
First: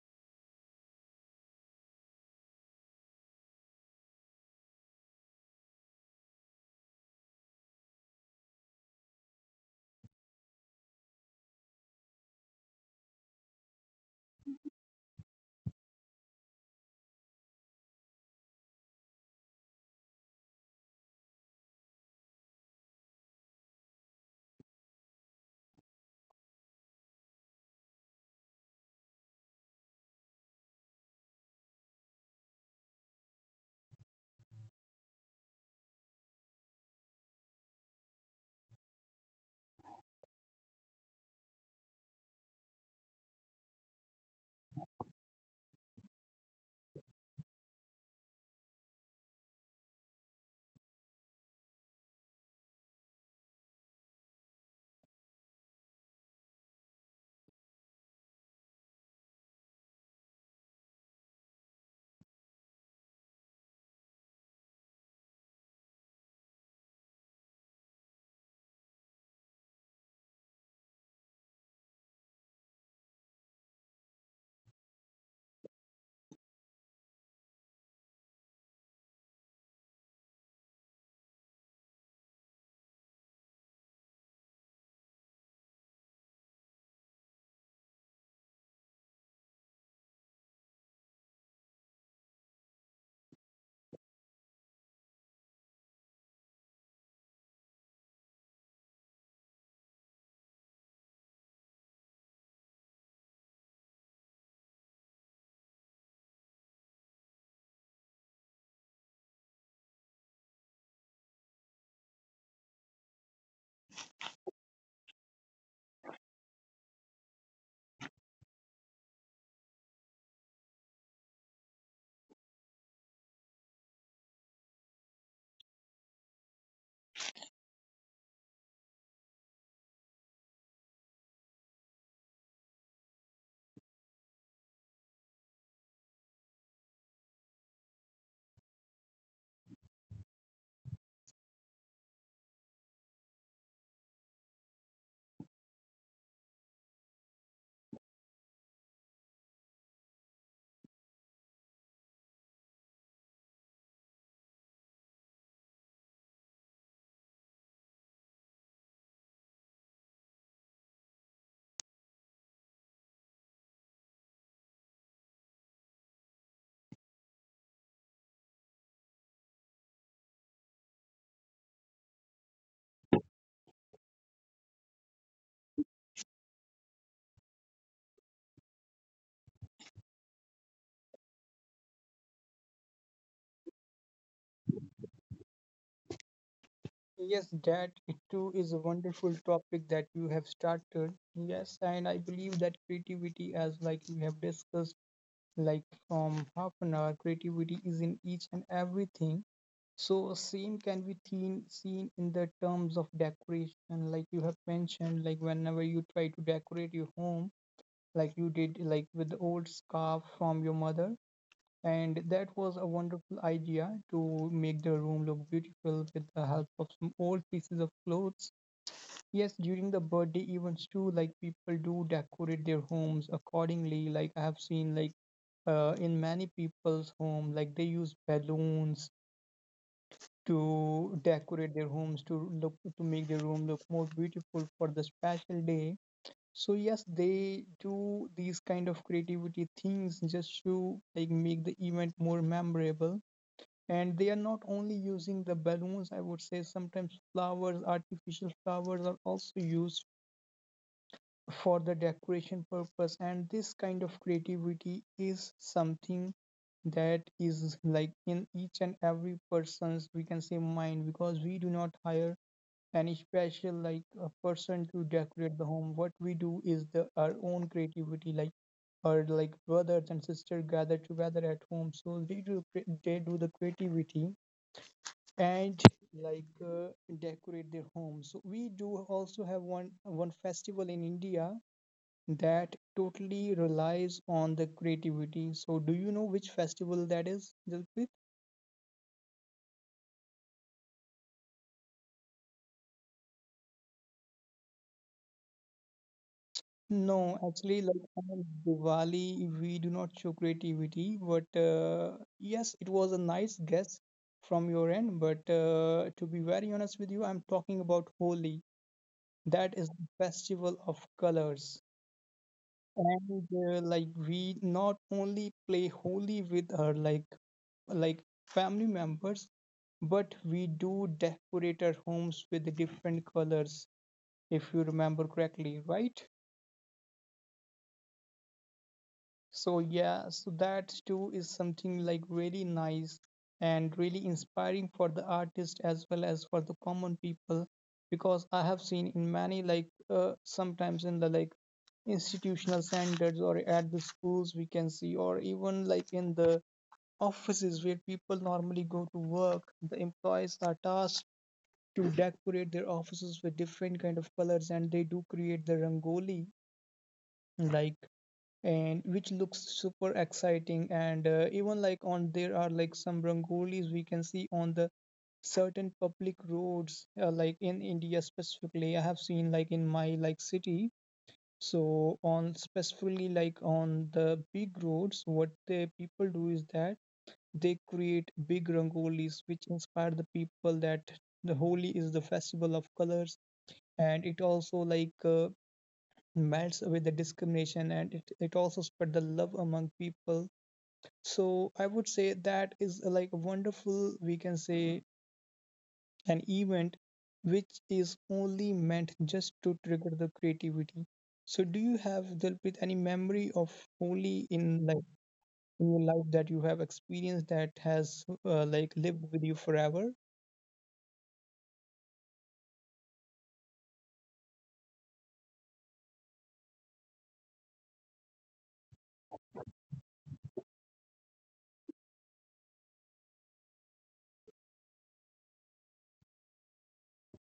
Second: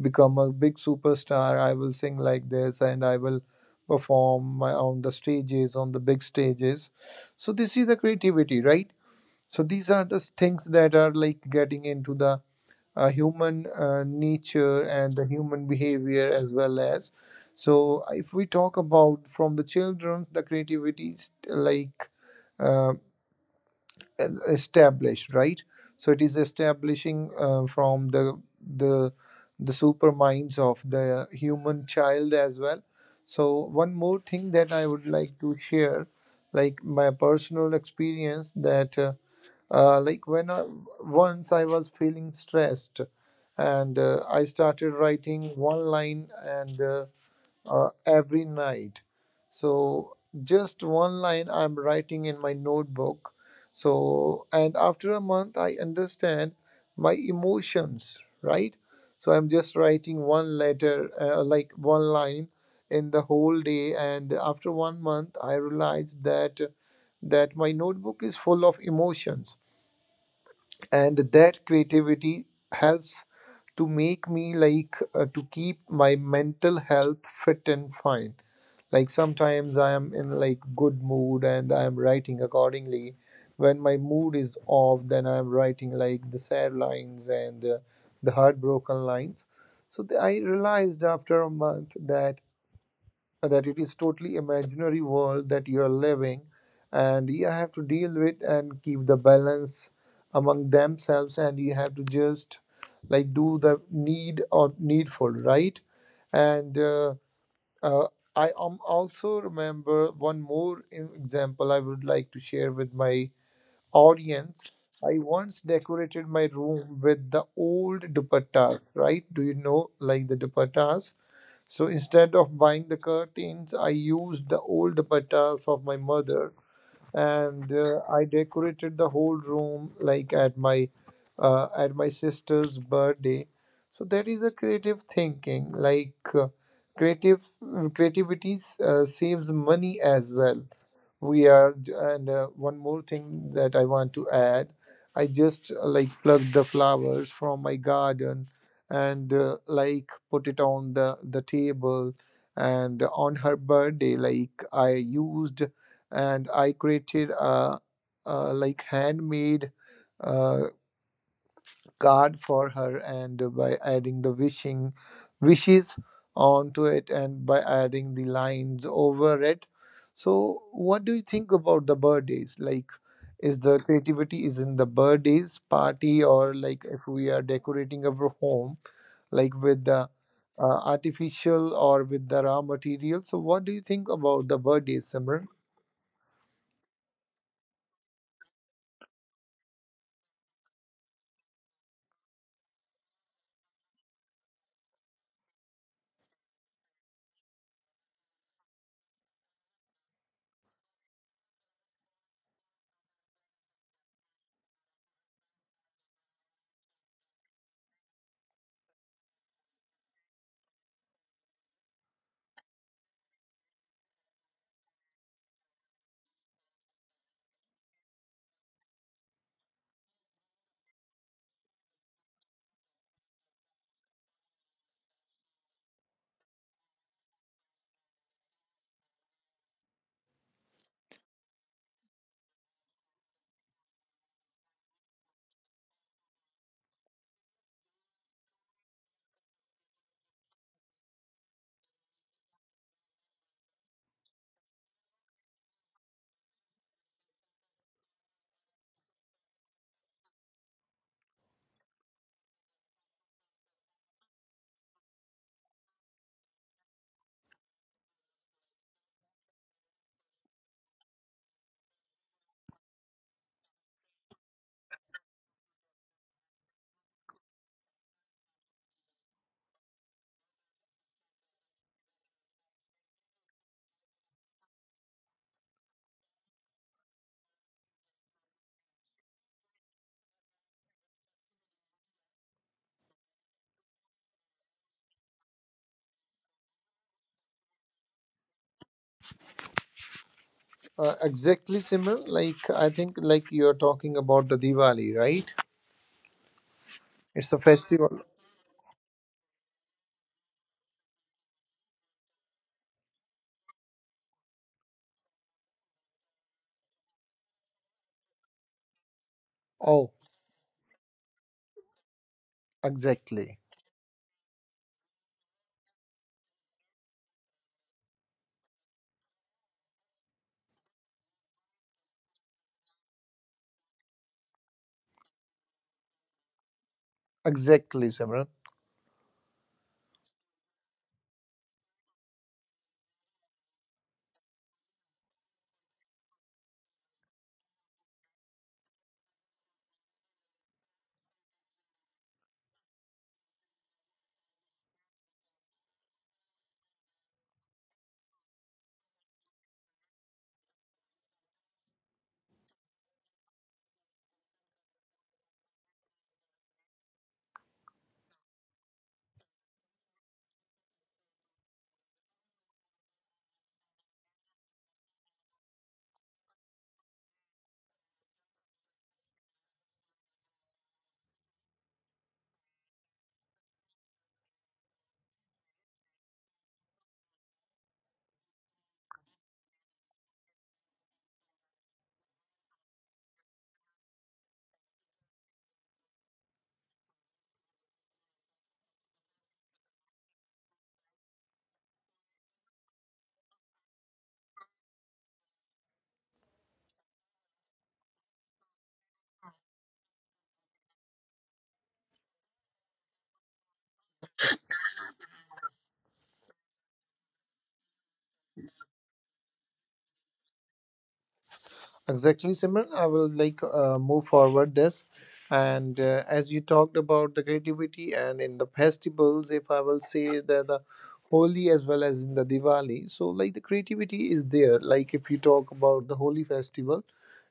[SPEAKER 1] become a big superstar, I will sing like this, and I will perform my, on the stages, on the big stages. So, this is the creativity, right? So, these are the things that are like getting into the human nature and the human behavior as well as. So, if we talk about from the children, the creativity is like, uh, established, right? So it is establishing from the the the super minds of the human child as well. So one more thing that I would like to share, like my personal experience, that like when I, once I was feeling stressed and I started writing 1 line and every night. So just 1 line I'm writing in my notebook. So and after a month I understand my emotions, right? So I'm just writing one letter, like 1 line in the whole day, and after 1 month I realized that, that my notebook is full of emotions, and that creativity helps to make me like to keep my mental health fit and fine. Like sometimes I am in like good mood and I am writing accordingly. When my mood is off, then I am writing like the sad lines and the heartbroken lines. So I realized after a month that, that it is totally imaginary world that you are living, and you have to deal with and keep the balance among themselves, and you have to just like do the need or needful, right? And uh, uh, I am also remember one more example I would like to share with my audience. I once decorated my room with the old dupattas, right? Do you know like the dupattas? So instead of buying the curtains, I used the old pattas of my mother, and I decorated the whole room like at my sister's birthday. So that is a creative thinking. Like creative creativity saves money as well. We are and one more thing that I want to add. I just like plucked the flowers from my garden and like put it on the table, and on her birthday like I used, and I created a like handmade uh, card for her, and by adding the wishing wishes onto it, and by adding the lines over it. So, what do you think about the birthdays? Like, is the creativity is in the birthdays party, or like if we are decorating our home, like with the artificial or with the raw material? So, what do you think about the birthdays, Simran?
[SPEAKER 2] Yes, that it too is a wonderful topic that you have started. Yes, and I believe that creativity, as like we have discussed, like from half an hour, creativity is in each and everything. So same can be seen in the terms of decoration, like you have mentioned, like whenever you try to decorate your home, like you did, like with the old scarf from your mother, and that was a wonderful idea to make the room look beautiful with the help of some old pieces of clothes. Yes, during the birthday events too, like people do decorate their homes accordingly. Like I have seen, like in many people's home, like they use balloons to decorate their homes to make their room look more beautiful for the special day. So yes, they do these kind of creativity things just to like make the event more memorable, and they are not only using the balloons. I would say sometimes flowers, artificial flowers are also used for the decoration purpose, and this kind of creativity is something that is like in each and every person's, we can say, mind, because we do not hire any special like a person to decorate the home. What we do is the our own creativity, like our like brothers and sisters gather together at home, so they they do the creativity and like uh, decorate their homes. So we do also have one festival in India that totally relies on the creativity. So do you know which festival that is, Dilpreet?
[SPEAKER 1] Exactly, Simran. Like I think, like you are talking about the Diwali, right?
[SPEAKER 2] No,
[SPEAKER 1] It's a
[SPEAKER 2] actually, like
[SPEAKER 1] festival.
[SPEAKER 2] on Diwali, we do not show creativity, but yes, it was a nice guess from your end. But to be very honest with you, I'm talking about Holi. That is the
[SPEAKER 1] Oh,
[SPEAKER 2] festival of colors. and
[SPEAKER 1] exactly,
[SPEAKER 2] uh, like we not only play holy with our like family members, but we do decorate our homes with different colors, if you remember correctly, right?
[SPEAKER 1] exactly, Simran.
[SPEAKER 2] So yeah, so that too is something like really nice and really inspiring for the artist as well as for the common people, because I have seen in many like sometimes in the like institutional centers or at the schools we can see, or even like in the offices where people normally go to work, the employees are tasked to decorate their offices with different kind of colors, and they do create the rangoli like, and which looks super exciting. And even like on there are like some rangolis we can see on the certain public roads, like in India specifically, I have seen like in my like city. So on specifically like on the big roads, what the people do is that they create big rangolis which inspire the people that the Holi is the festival of colors, and it also melts away the discrimination, and it also spread the love among people. So I would say that is like a wonderful, we can say, an event which is only meant just to trigger the creativity. So do you have, Dilpreet, any memory of Holi in like in your life that you have experienced that has like lived with you forever?
[SPEAKER 1] Exactly, Simran. I will like move forward this, and as you talked about the creativity and in the festivals, if I will say that the Holi as well as in the Diwali, so like the creativity is there. Like if you talk about the Holi festival,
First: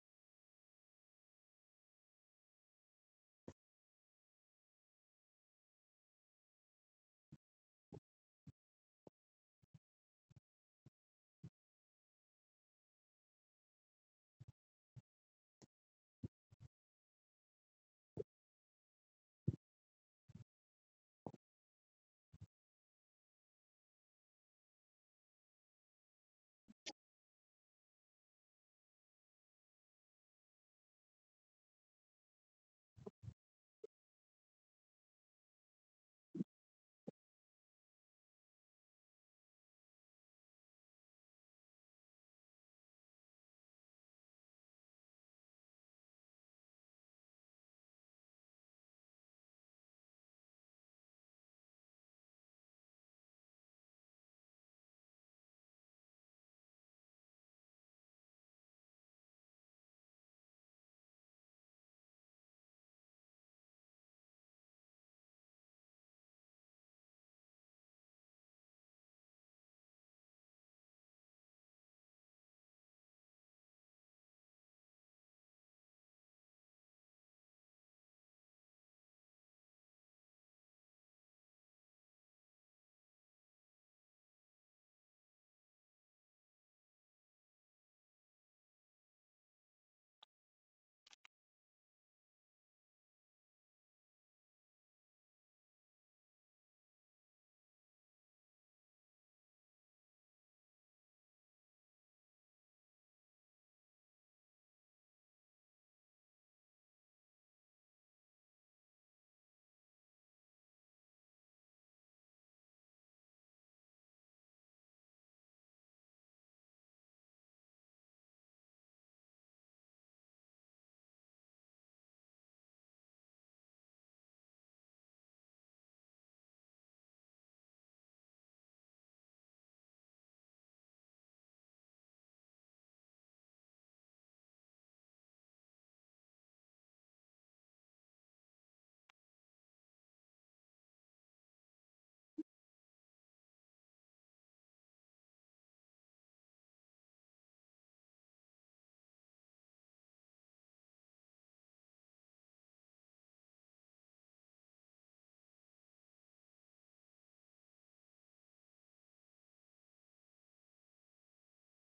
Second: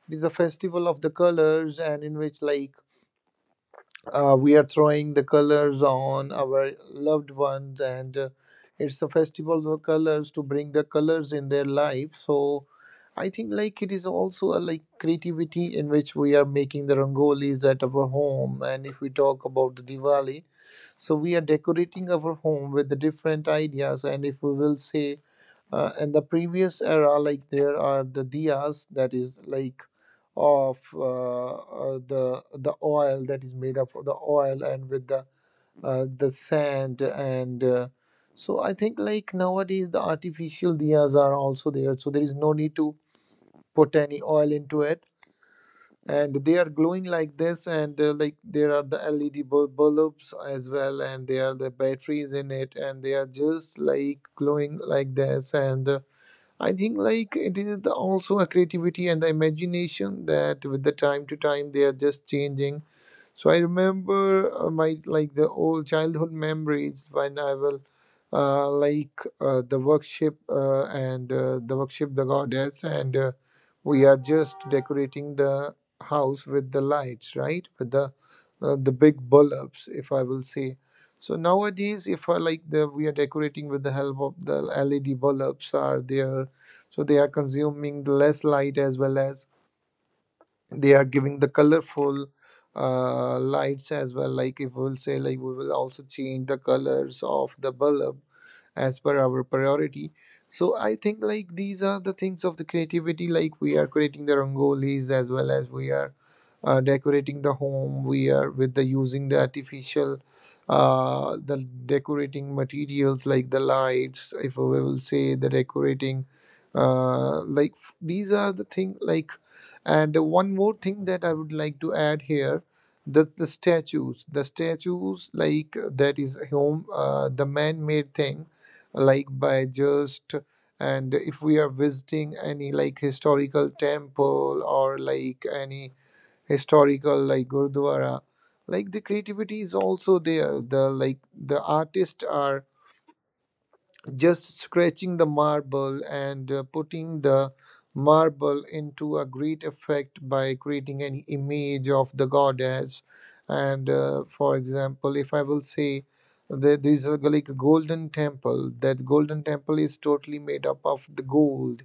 [SPEAKER 1] it is a festival of the colors, and in which we are throwing the colors on our loved ones, and it's a festival of colors to bring the colors in their life. So I think like it is also a like creativity in which we are making the rangolis at our home, and if we talk about the Diwali, so we are decorating our home with the different ideas. And if we will say in the previous era, like there are the diyas that is like of the oil that is made up of the oil and with the sand and. So I think like nowadays the artificial diyas are also there, so there is no need to put any oil into it and they are glowing like this, and like there are the LED bulbs as well and there are the batteries in it and they are just like glowing like this, and I think like it is also a creativity and the imagination that with the time to time they are just changing. So I remember my like the old childhood memories when I will the workshop and the workshop the goddess, and we are just decorating the house with the lights, right? With the big bulbs, if I will say. So nowadays, if I like the we are decorating with the help of the LED bulbs are there, so they are consuming less light as well as they are giving the colorful lights as well. Like if we'll say like we will also change the colors of the bulb as per our priority. So I think like these are the things of the creativity, like we are creating the rangolis as well as we are decorating the home. We are with the using the artificial the decorating materials like the lights, if we will say the decorating, uh, like these are the thing like. And one more thing that I would like to add here, that the statues like that is home, the man-made thing, like by just. And if we are visiting any like historical temple or like any historical like gurdwara, like the creativity is also there, the like the artists are just scratching the marble and putting the marble into a great effect by creating an image of the goddess. And for example, if I will say that there is a, like a golden temple. That golden temple is totally made up of the gold,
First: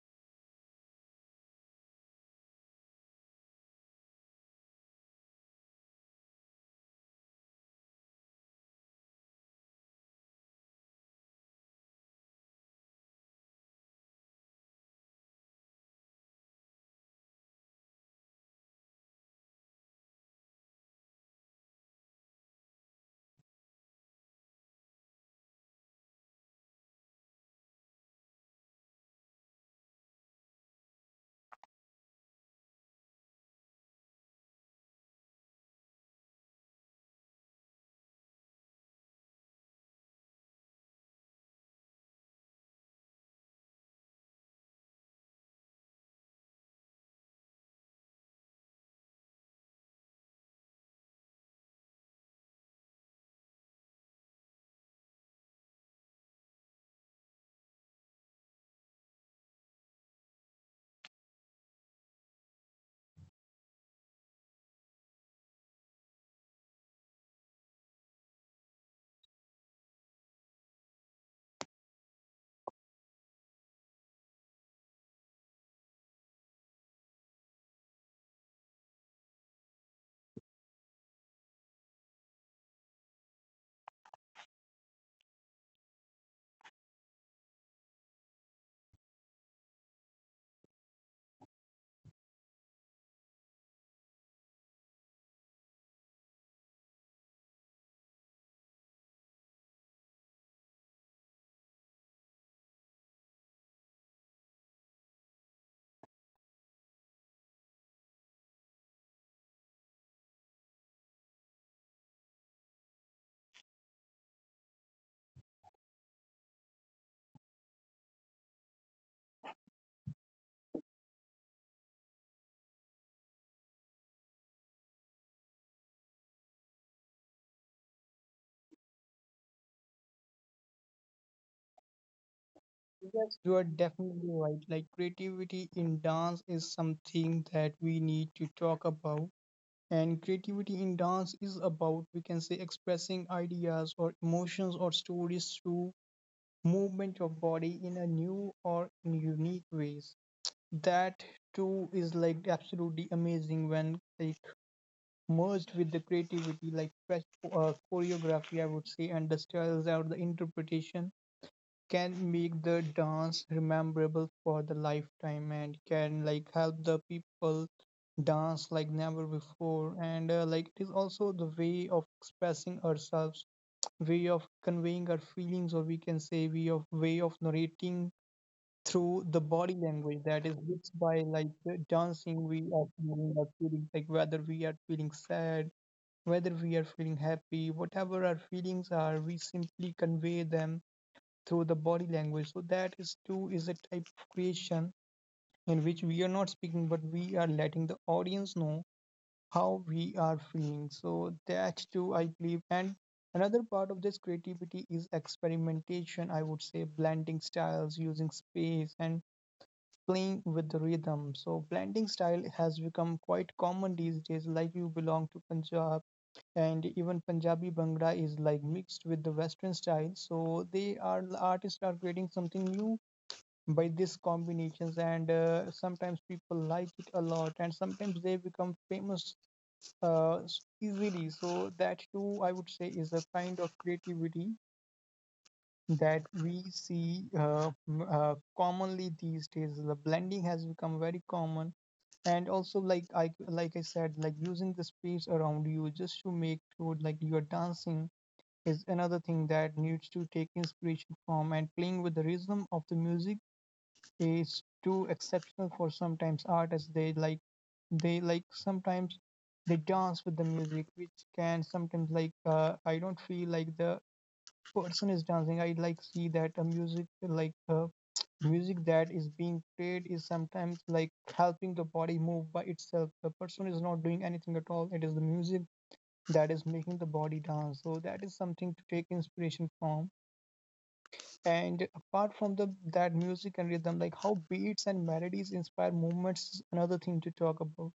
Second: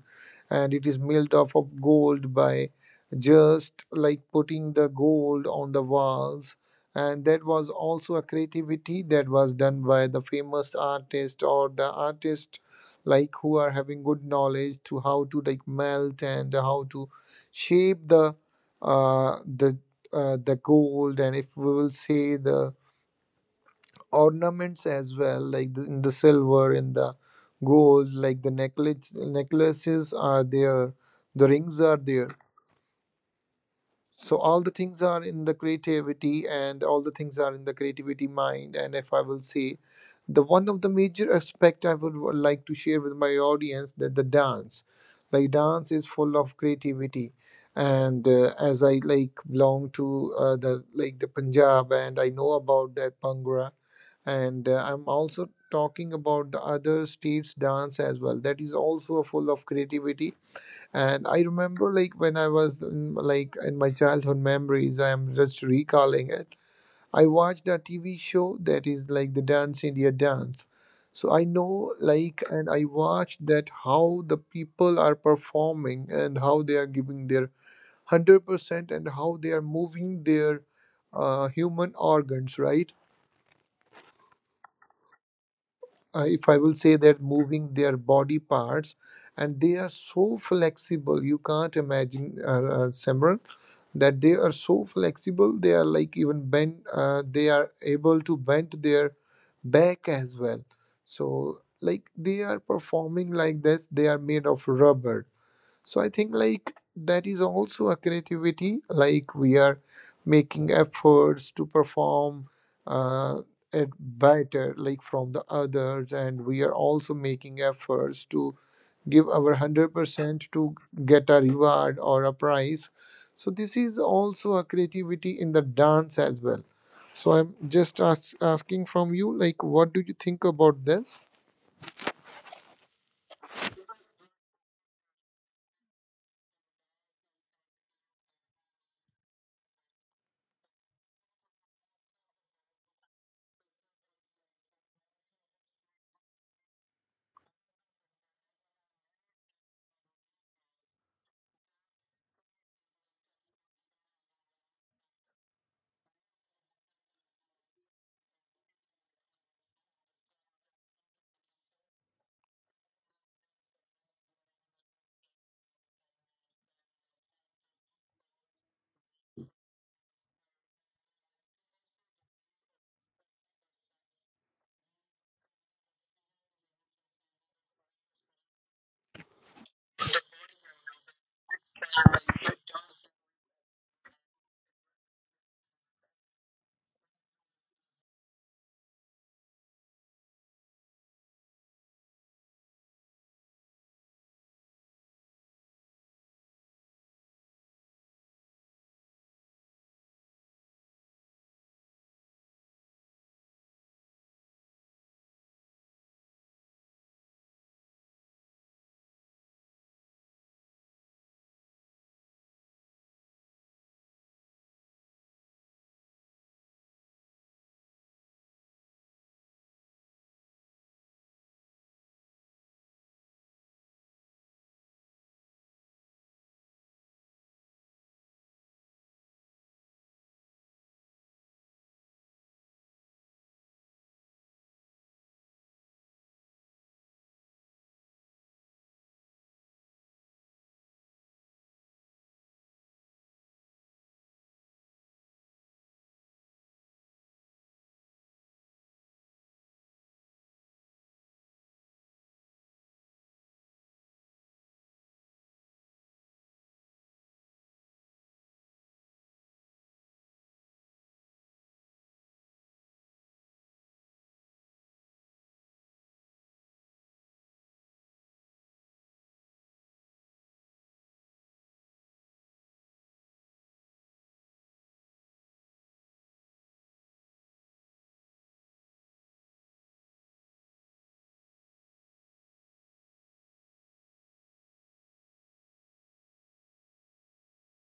[SPEAKER 1] and it is made up of gold by just like putting the gold on the walls. And that was also a creativity that was done by the famous artist or the artist like who are having good knowledge to how to like melt and how to shape the uh, the the gold. And if we will say the ornaments as well, like the, in the silver, in the gold, like the necklaces are there, the rings are there. So all the things are in the creativity, and all the things are in the creativity mind. And if I will say the one of the major aspect, I would like to share with my audience, that the dance, like dance is full of creativity. And as I like belong to the like the Punjab, and I know about that bhangra. And I'm also talking about the other states dance as well, that is also full of creativity. And I remember, like, when I was in, like in my childhood memories, I am just recalling it. I watched a TV show that is like the Dance India Dance. So I know, like, and I watched that how the people are performing and how they are giving their 100% and how they are moving their human organs, right? If I will say that moving their body parts, and they are so flexible. You can't imagine, Simran, that they are so flexible. They are like even bend. They are able to bend their back as well. So like they are performing like this. They are made of rubber. So I think like that is also a creativity, like we are making efforts to perform uh, it better like from the others, and we are also making efforts to give our 100% to get a reward or a prize. So this is also a creativity in the dance as well. So I'm just asking from you, like what do you think about this?
[SPEAKER 2] Yes, you are definitely right. Like creativity in dance is something that we need to talk about. And creativity in dance is about, we can say, expressing ideas or emotions or stories through movement of body in a new or unique ways. That too is like absolutely amazing when like merged with the creativity, like fresh choreography, I would say, and the styles or the interpretation can make the dance memorable for the lifetime and can like help the people dance like never before. And like it is also the way of expressing ourselves, way of conveying our feelings, or we can say way of narrating through the body language. That is, which by dancing we are feeling our feelings, like whether we are feeling sad, whether we are feeling happy, whatever our feelings are, we simply convey them through the body language. So that is too is a type of creation in which we are not speaking, but we are letting the audience know how we are feeling. So that too, I believe. And another part of this creativity is experimentation. I would say blending styles, using space, and playing with the rhythm. So blending style has become quite common these days. Like you belong to Punjab, and even Punjabi Bhangra is like mixed with the Western style. So they are artists are creating something new by these combinations, and sometimes people like it a lot and sometimes they become famous uh, easily. So that too, I would say, is a kind of creativity that we see commonly these days. The blending has become very common. And also, like I like I said, like using the space around you just to make sure like you're dancing is another thing that needs to take inspiration from. And playing with the rhythm of the music is too exceptional. For sometimes artists, they like sometimes they dance with the music which can sometimes like, I don't feel like the person is dancing. I like see that a music like, music that is being played is sometimes like helping the body move by itself. The person is not doing anything at all. It is the music that is making the body dance. So that is something to take inspiration from. And apart from the that music and rhythm, like how beats and melodies inspire movements is another thing to talk about.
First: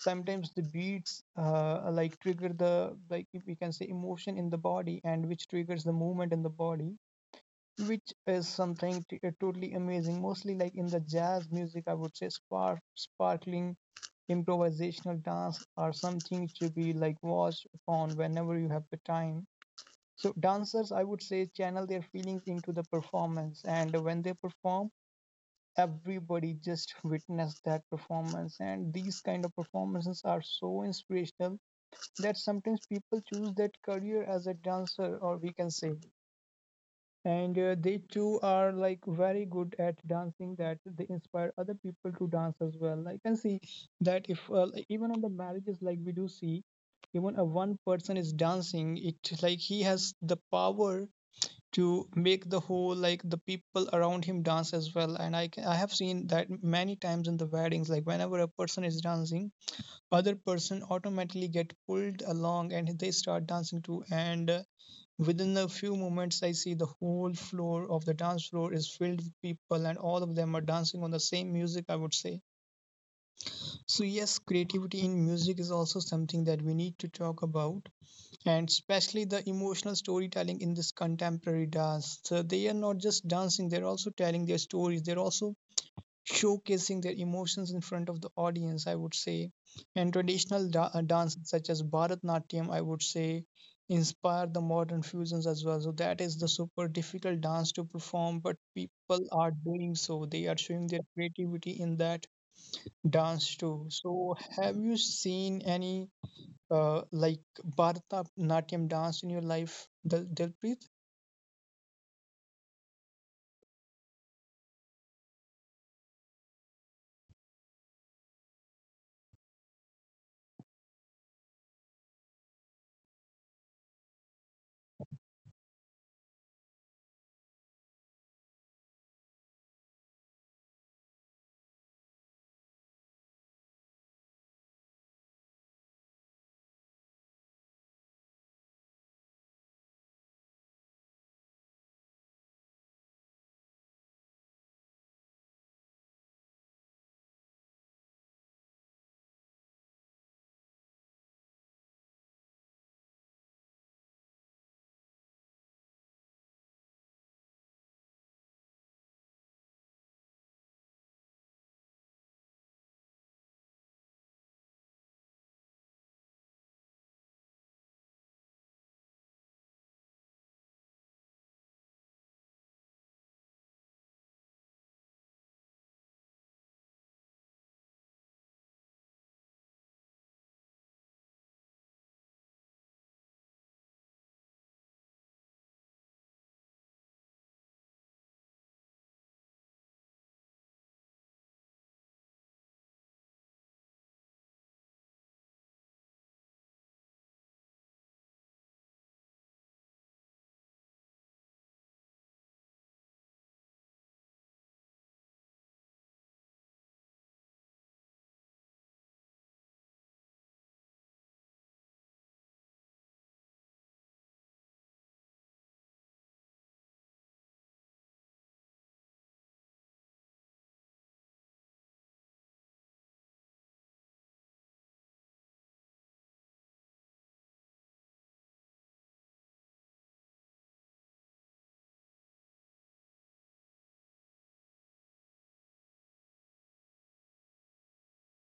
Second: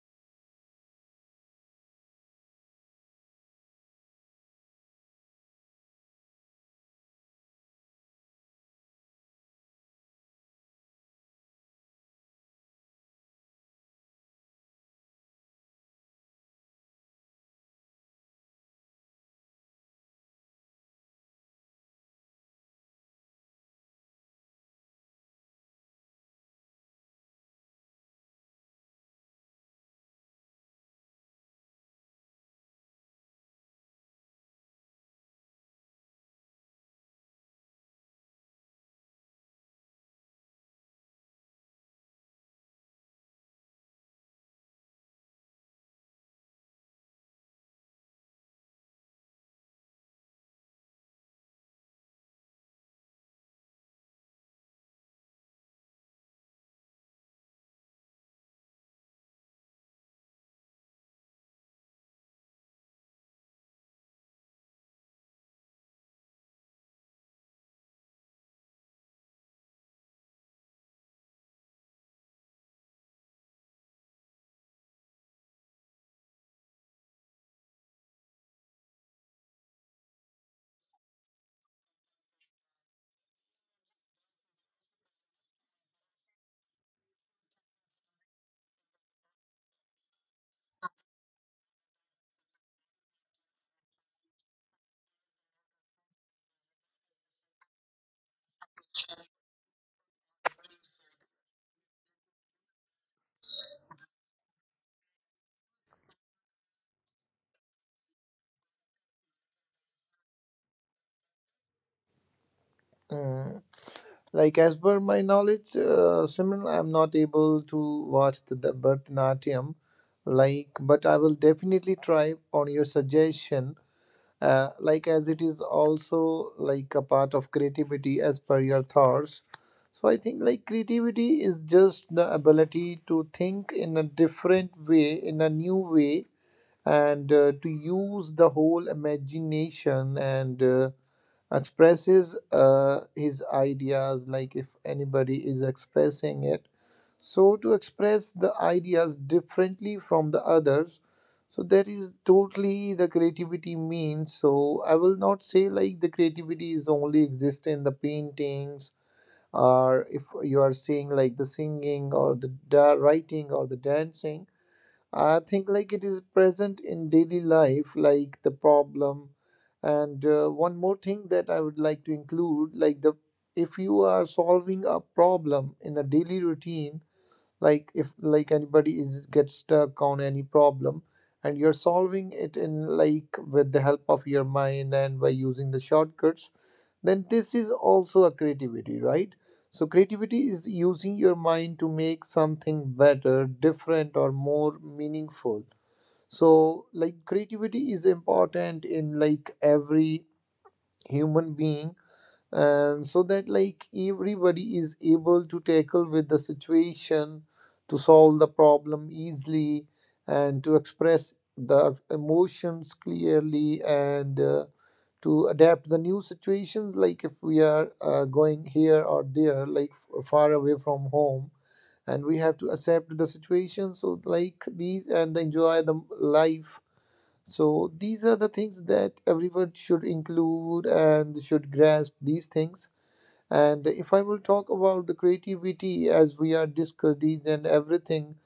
[SPEAKER 2] Sometimes the beats like trigger the, like if we can say, emotion in the body, and which triggers the movement in the body, which is something totally amazing. Mostly like in the jazz music, I would say sparkling improvisational dance are something to be like watched upon whenever you have the time. So dancers, I would say, channel their feelings into the performance, and when they perform, everybody just witness that performance. And these kind of performances are so inspirational that sometimes people choose that career as a dancer, or we can say, and they too are like very good at dancing. That they inspire other people to dance as well. I can see that if like, even on the marriages, like we do see, even a one person is dancing, it like he has the power to make the whole like the people around him dance as well. And I have seen that many times in the weddings. Like whenever a person is dancing, other person automatically get pulled along and they start dancing too. And within a few moments, I see the whole floor of the dance floor is filled with people and all of them are dancing on the same music, I would say. So yes, creativity in music is also something that we need to talk about. And especially the emotional storytelling in this contemporary dance. So they are not just dancing, they're also telling their stories, they're also showcasing their emotions in front of the audience, I would say. And traditional dances such as Bharatnatyam, I would say, inspire the modern fusions as well. So that is the super difficult dance to perform, but people are doing so. They are showing their creativity in that dance too. So have you seen any? Like Bharatanatyam dance in your life, Dilpreet?
[SPEAKER 1] Uh, Like as per my knowledge, Simran, I'm not able to watch the Bharatanatyam. Like, but I will definitely try on your suggestion. Like as it is also like a part of creativity as per your thoughts. So I think like creativity is just the ability to think in a different way, in a new way, and to use the whole imagination, and expresses his ideas, like if anybody is expressing it, so to express the ideas differently from the others. So that is totally the creativity means. So I will not say like the creativity is only exist in the paintings, or if you are saying like the singing, or the writing, or the dancing. I think like it is present in daily life, like the problem. And one more thing that I would like to include, like the, if you are solving a problem in a daily routine, like if like anybody is gets stuck on any problem and you're solving it in like with the help of your mind and by using the shortcuts, then this is also a creativity, right? So creativity is using your mind to make something better, different, or more meaningful. So like creativity is important in like every human being, and so that like everybody is able to tackle with the situation, to solve the problem easily, and to express the emotions clearly, and to adapt to the new situations, like if we are going here or there, like far away from home, and we have to accept the situation. So like these and enjoy the life. So these are the things that everyone should include and should grasp these things. And if I will talk about the creativity, as we are discussed these and everything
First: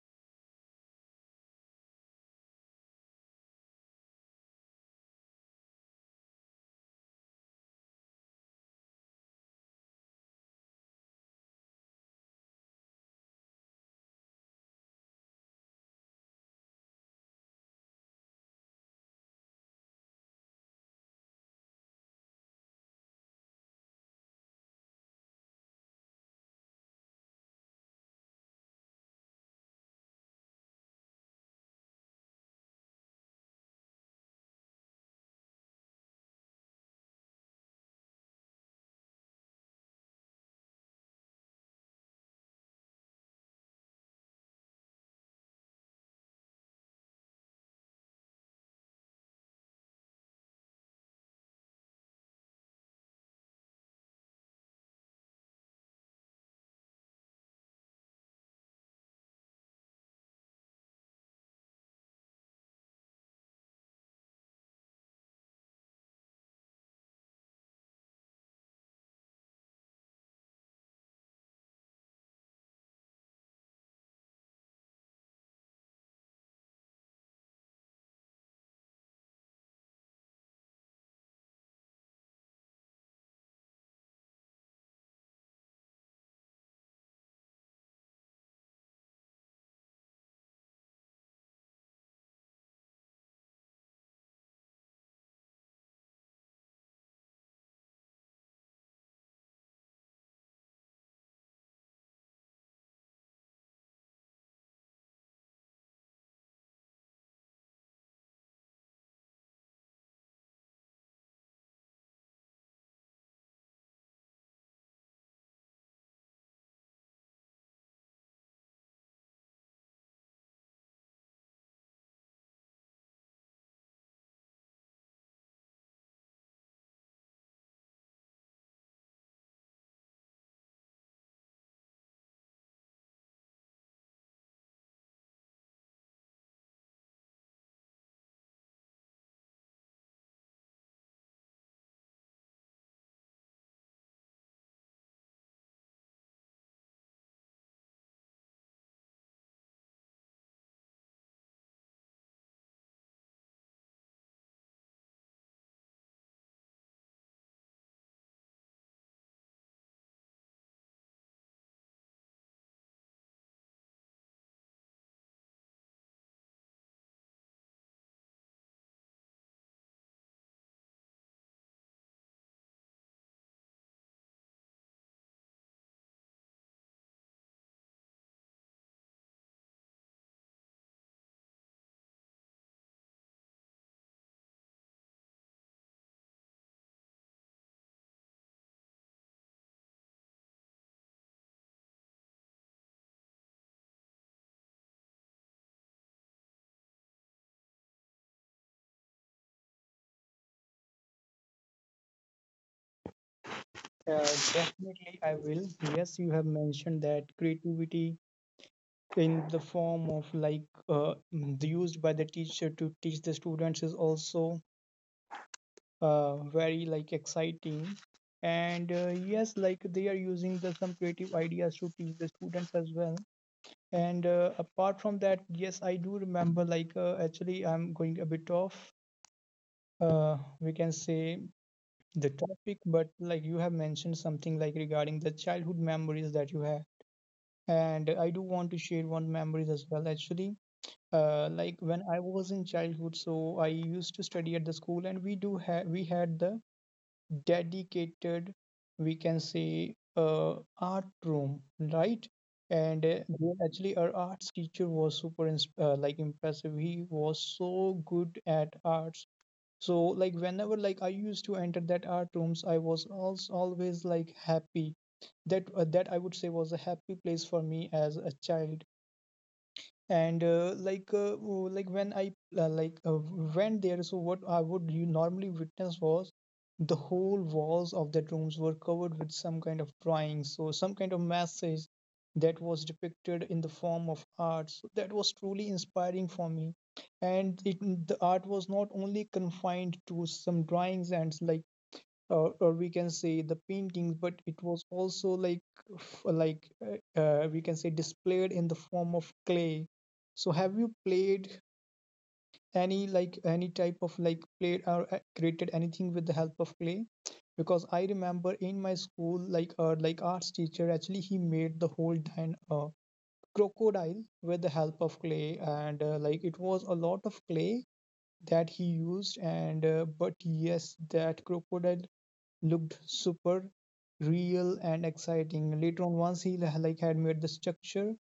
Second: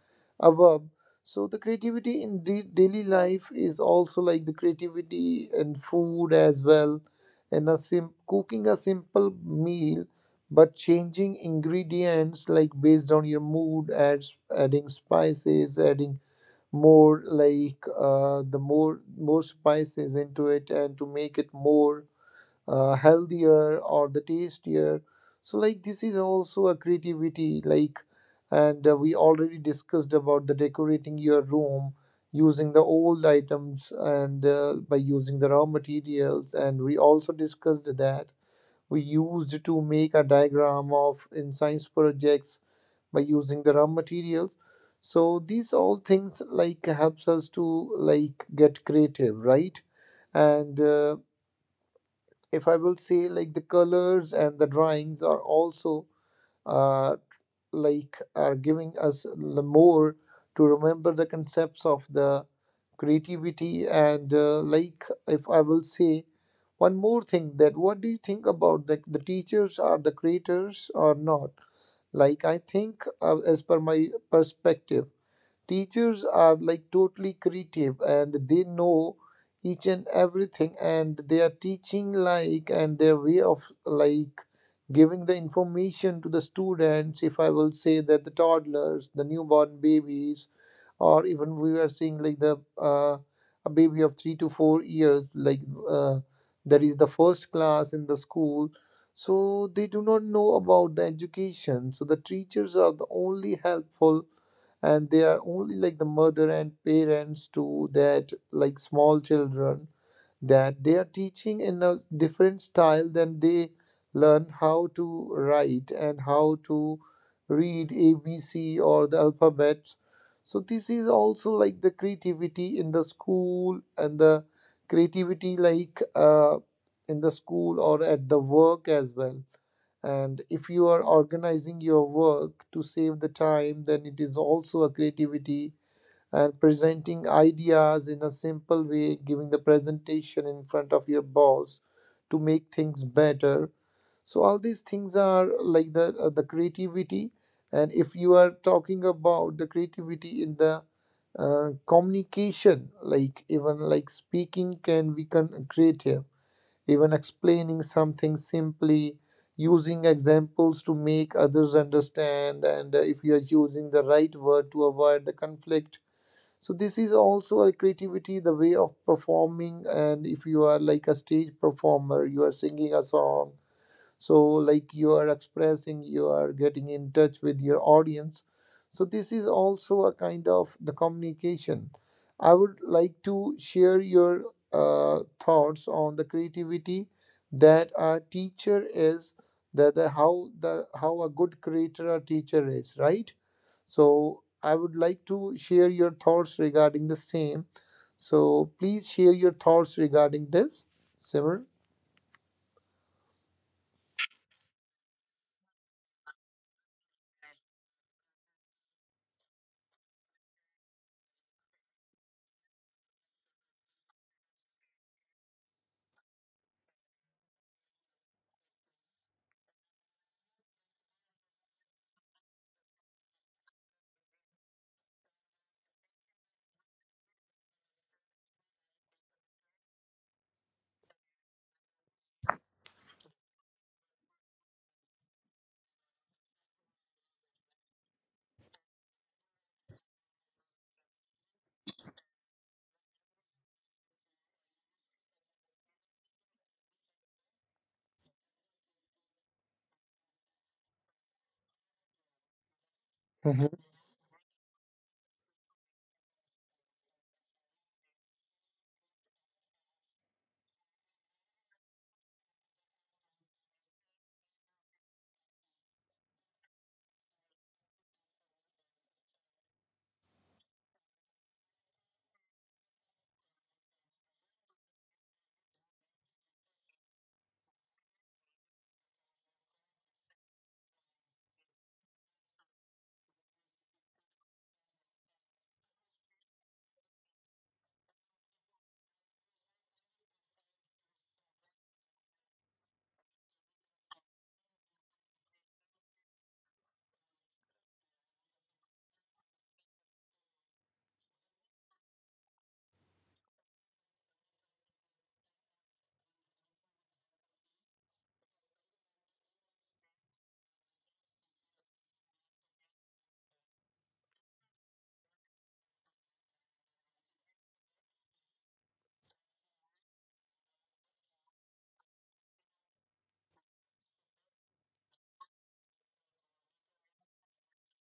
[SPEAKER 1] above, so the creativity in the daily life is also like the creativity in food as well, and a cooking a simple meal, but changing ingredients like based on your mood, adds adding spices, adding more like the more more spices into it, and to make it more healthier or the tastier. So like this is also a creativity like. And we already discussed about the decorating your room using the old items, and by using the raw materials, and we also discussed that we used to make a diagram of in science projects by using the raw materials. So these all things like helps us to like get creative, right? And if I will say like the colors and the drawings are also uh, like are giving us more to remember the concepts of the creativity. And like if I will say one more thing, that what do you think about the teachers are the creators or not? Like I think as per my perspective, teachers are like totally creative, and they know each and everything, and they are teaching like and their way of like giving the information to the students. If I will say that the toddlers, the newborn babies, or even we are seeing like the a baby of 3 to 4 years like, uh, that is the first class in the school, so they do not know about the education. So the teachers are the only helpful, and they are only like the mother and parents to that like small children, that they are teaching in a different style than they learn how to write and how to read ABC or the alphabet. So this is also like the creativity in the school, and the creativity like in the school or at the work as well. And if you are organizing your work to save the time, then it is also a creativity, and presenting ideas in a simple way, giving the presentation in front of your boss to make things better. So all these things are like the creativity. And if you are talking about the creativity in the communication, like even like speaking can be creative, even explaining something simply, using examples to make others understand, and if you are using the right word to avoid the conflict. So this is also a creativity, the way of performing, and if you are like a stage performer, you are singing a song, so like you are expressing, you are getting in touch with your audience. So this is also a kind of the communication. I would like to share your thoughts on the creativity, that a teacher is, that the how a good creator a teacher is, right? So I would like to share your thoughts regarding the same. So please share your thoughts regarding this, Simmer.
[SPEAKER 2] Definitely, I will. Yes, you have mentioned that creativity in the form of like used by the teacher to teach the students is also very like exciting. And yes, like they are using the some creative ideas to teach the students as well. And apart from that, yes, I do remember like actually I'm going a bit off. We can say the topic, but like you have mentioned something like regarding the childhood memories that you have, and I do want to share one memories as well. Actually, like when I was in childhood, so I used to study at the school, and we do have we had the dedicated, we can say, art room, right? And there
[SPEAKER 1] Mm-hmm.
[SPEAKER 2] actually our arts teacher was super like impressive. He was so good at arts. So like whenever like I used to enter that art rooms, I was also always like happy. That that, I would say, was a happy place for me as a child. And when I uh, like uh, went there, so what I would you normally witness was the whole walls of that rooms were covered with some kind of drawings, so some kind of message that was depicted in the form of art. So that was truly inspiring for me. And it, the art was not only confined to some drawings and like or we can say the paintings, but it was also like we can say displayed in the form of clay. So have you played any like any type of like played or created anything with the help of clay? Because I remember in my school like arts teacher, actually he made the whole dine crocodile with the help of clay, and like it was a lot of clay that he used, and but yes, that crocodile looked super real and exciting. Later on, once like had made the structure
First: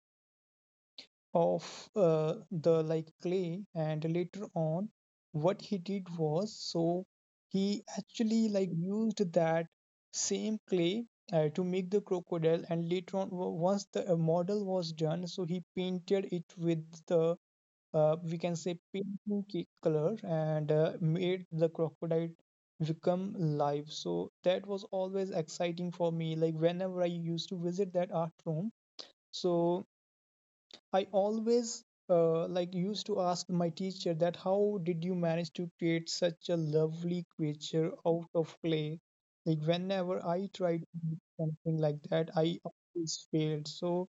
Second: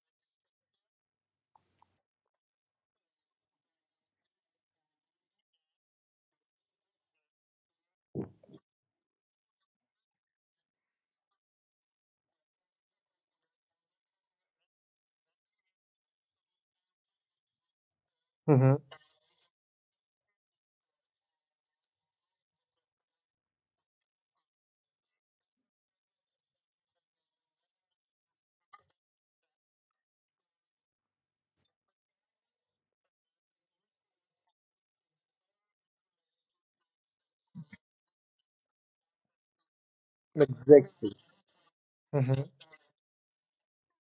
[SPEAKER 2] of the like clay, and later on, what he did was, so he actually like used that same clay to make the crocodile, and later on, once the model was done, so he painted it with the we can say
[SPEAKER 1] Mm-hmm.
[SPEAKER 2] painting color, and made the crocodile become live. So that was always exciting for me. Like whenever I used to visit that art room, so I always like used to ask my teacher that how did you manage to create such a lovely creature out of clay? Like whenever I tried to do
[SPEAKER 1] Exactly.
[SPEAKER 2] something like that,
[SPEAKER 1] Mm-hmm.
[SPEAKER 2] I always failed. So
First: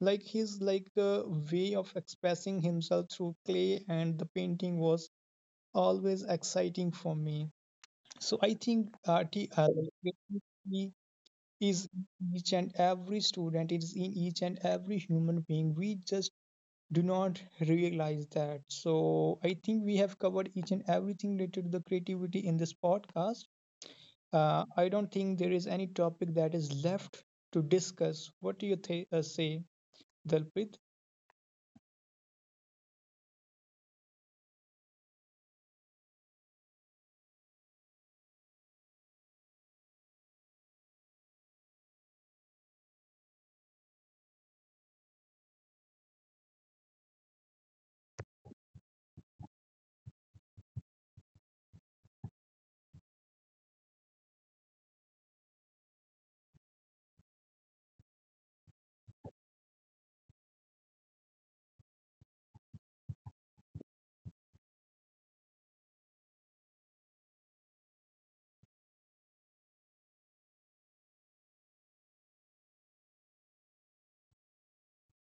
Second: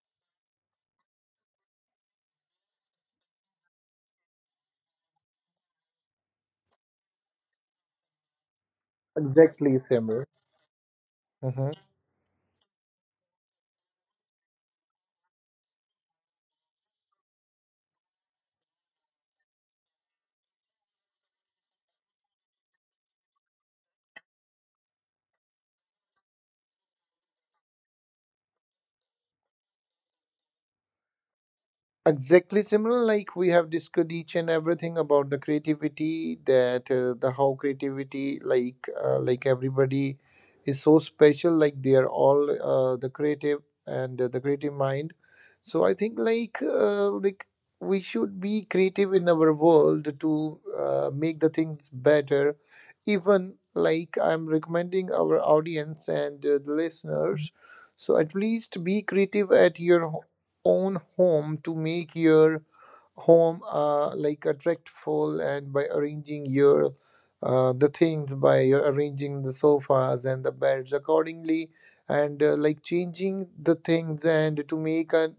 [SPEAKER 2] like his way of expressing himself through clay and the painting was always exciting for me. So I think art
[SPEAKER 1] Exactly, Simmer.
[SPEAKER 2] creativity
[SPEAKER 1] Mhm.
[SPEAKER 2] is in each and every student. It is in each and every human being. We just do not realize that. So I think we have covered each and everything related to the creativity in this podcast. I don't think there is any topic that is left to discuss. What do you say, Dalpit?
[SPEAKER 1] Exactly, similar like we have discussed each and everything about the creativity, that the how creativity like everybody is so special, like they are all the creative, and the creative mind. So I think like we should be creative in our world to make the things better, even like I'm recommending our audience and the listeners. So at least be creative at your own home to make your home like attractful, and by arranging your the things by your arranging the sofas and the beds accordingly, and like changing the things, and to make a,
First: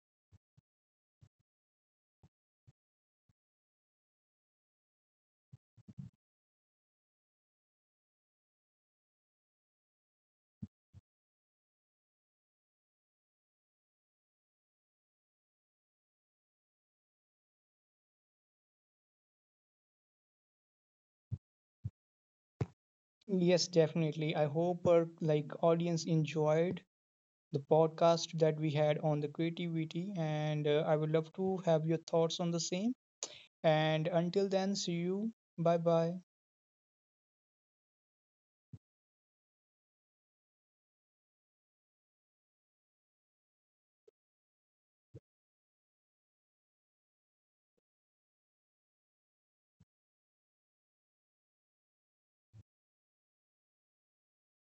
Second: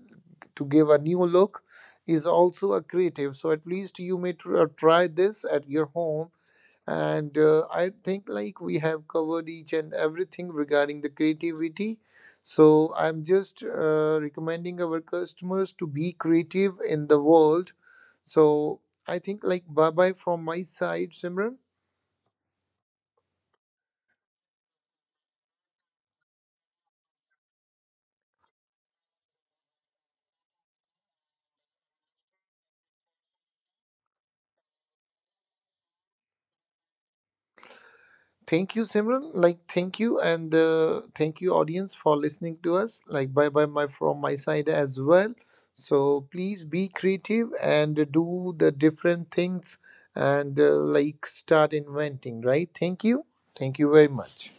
[SPEAKER 1] to give a new look is also a creative. So at least you may try this at your home. And I think like we have covered each and everything regarding the creativity. So I'm just recommending our customers to be creative in the world. So I think like bye bye from my side, Simran.
[SPEAKER 2] Yes, definitely. I hope our like audience enjoyed the podcast that we had on the creativity, and I would love to have your thoughts on the same. And until then, see you. Bye bye.
[SPEAKER 1] Thank you, Simran. Like, thank you, and thank you, audience, for listening to us. Like, bye bye, my from my side as well. So please be creative and do the different things, and like start inventing. Right? Thank you. Thank you very much.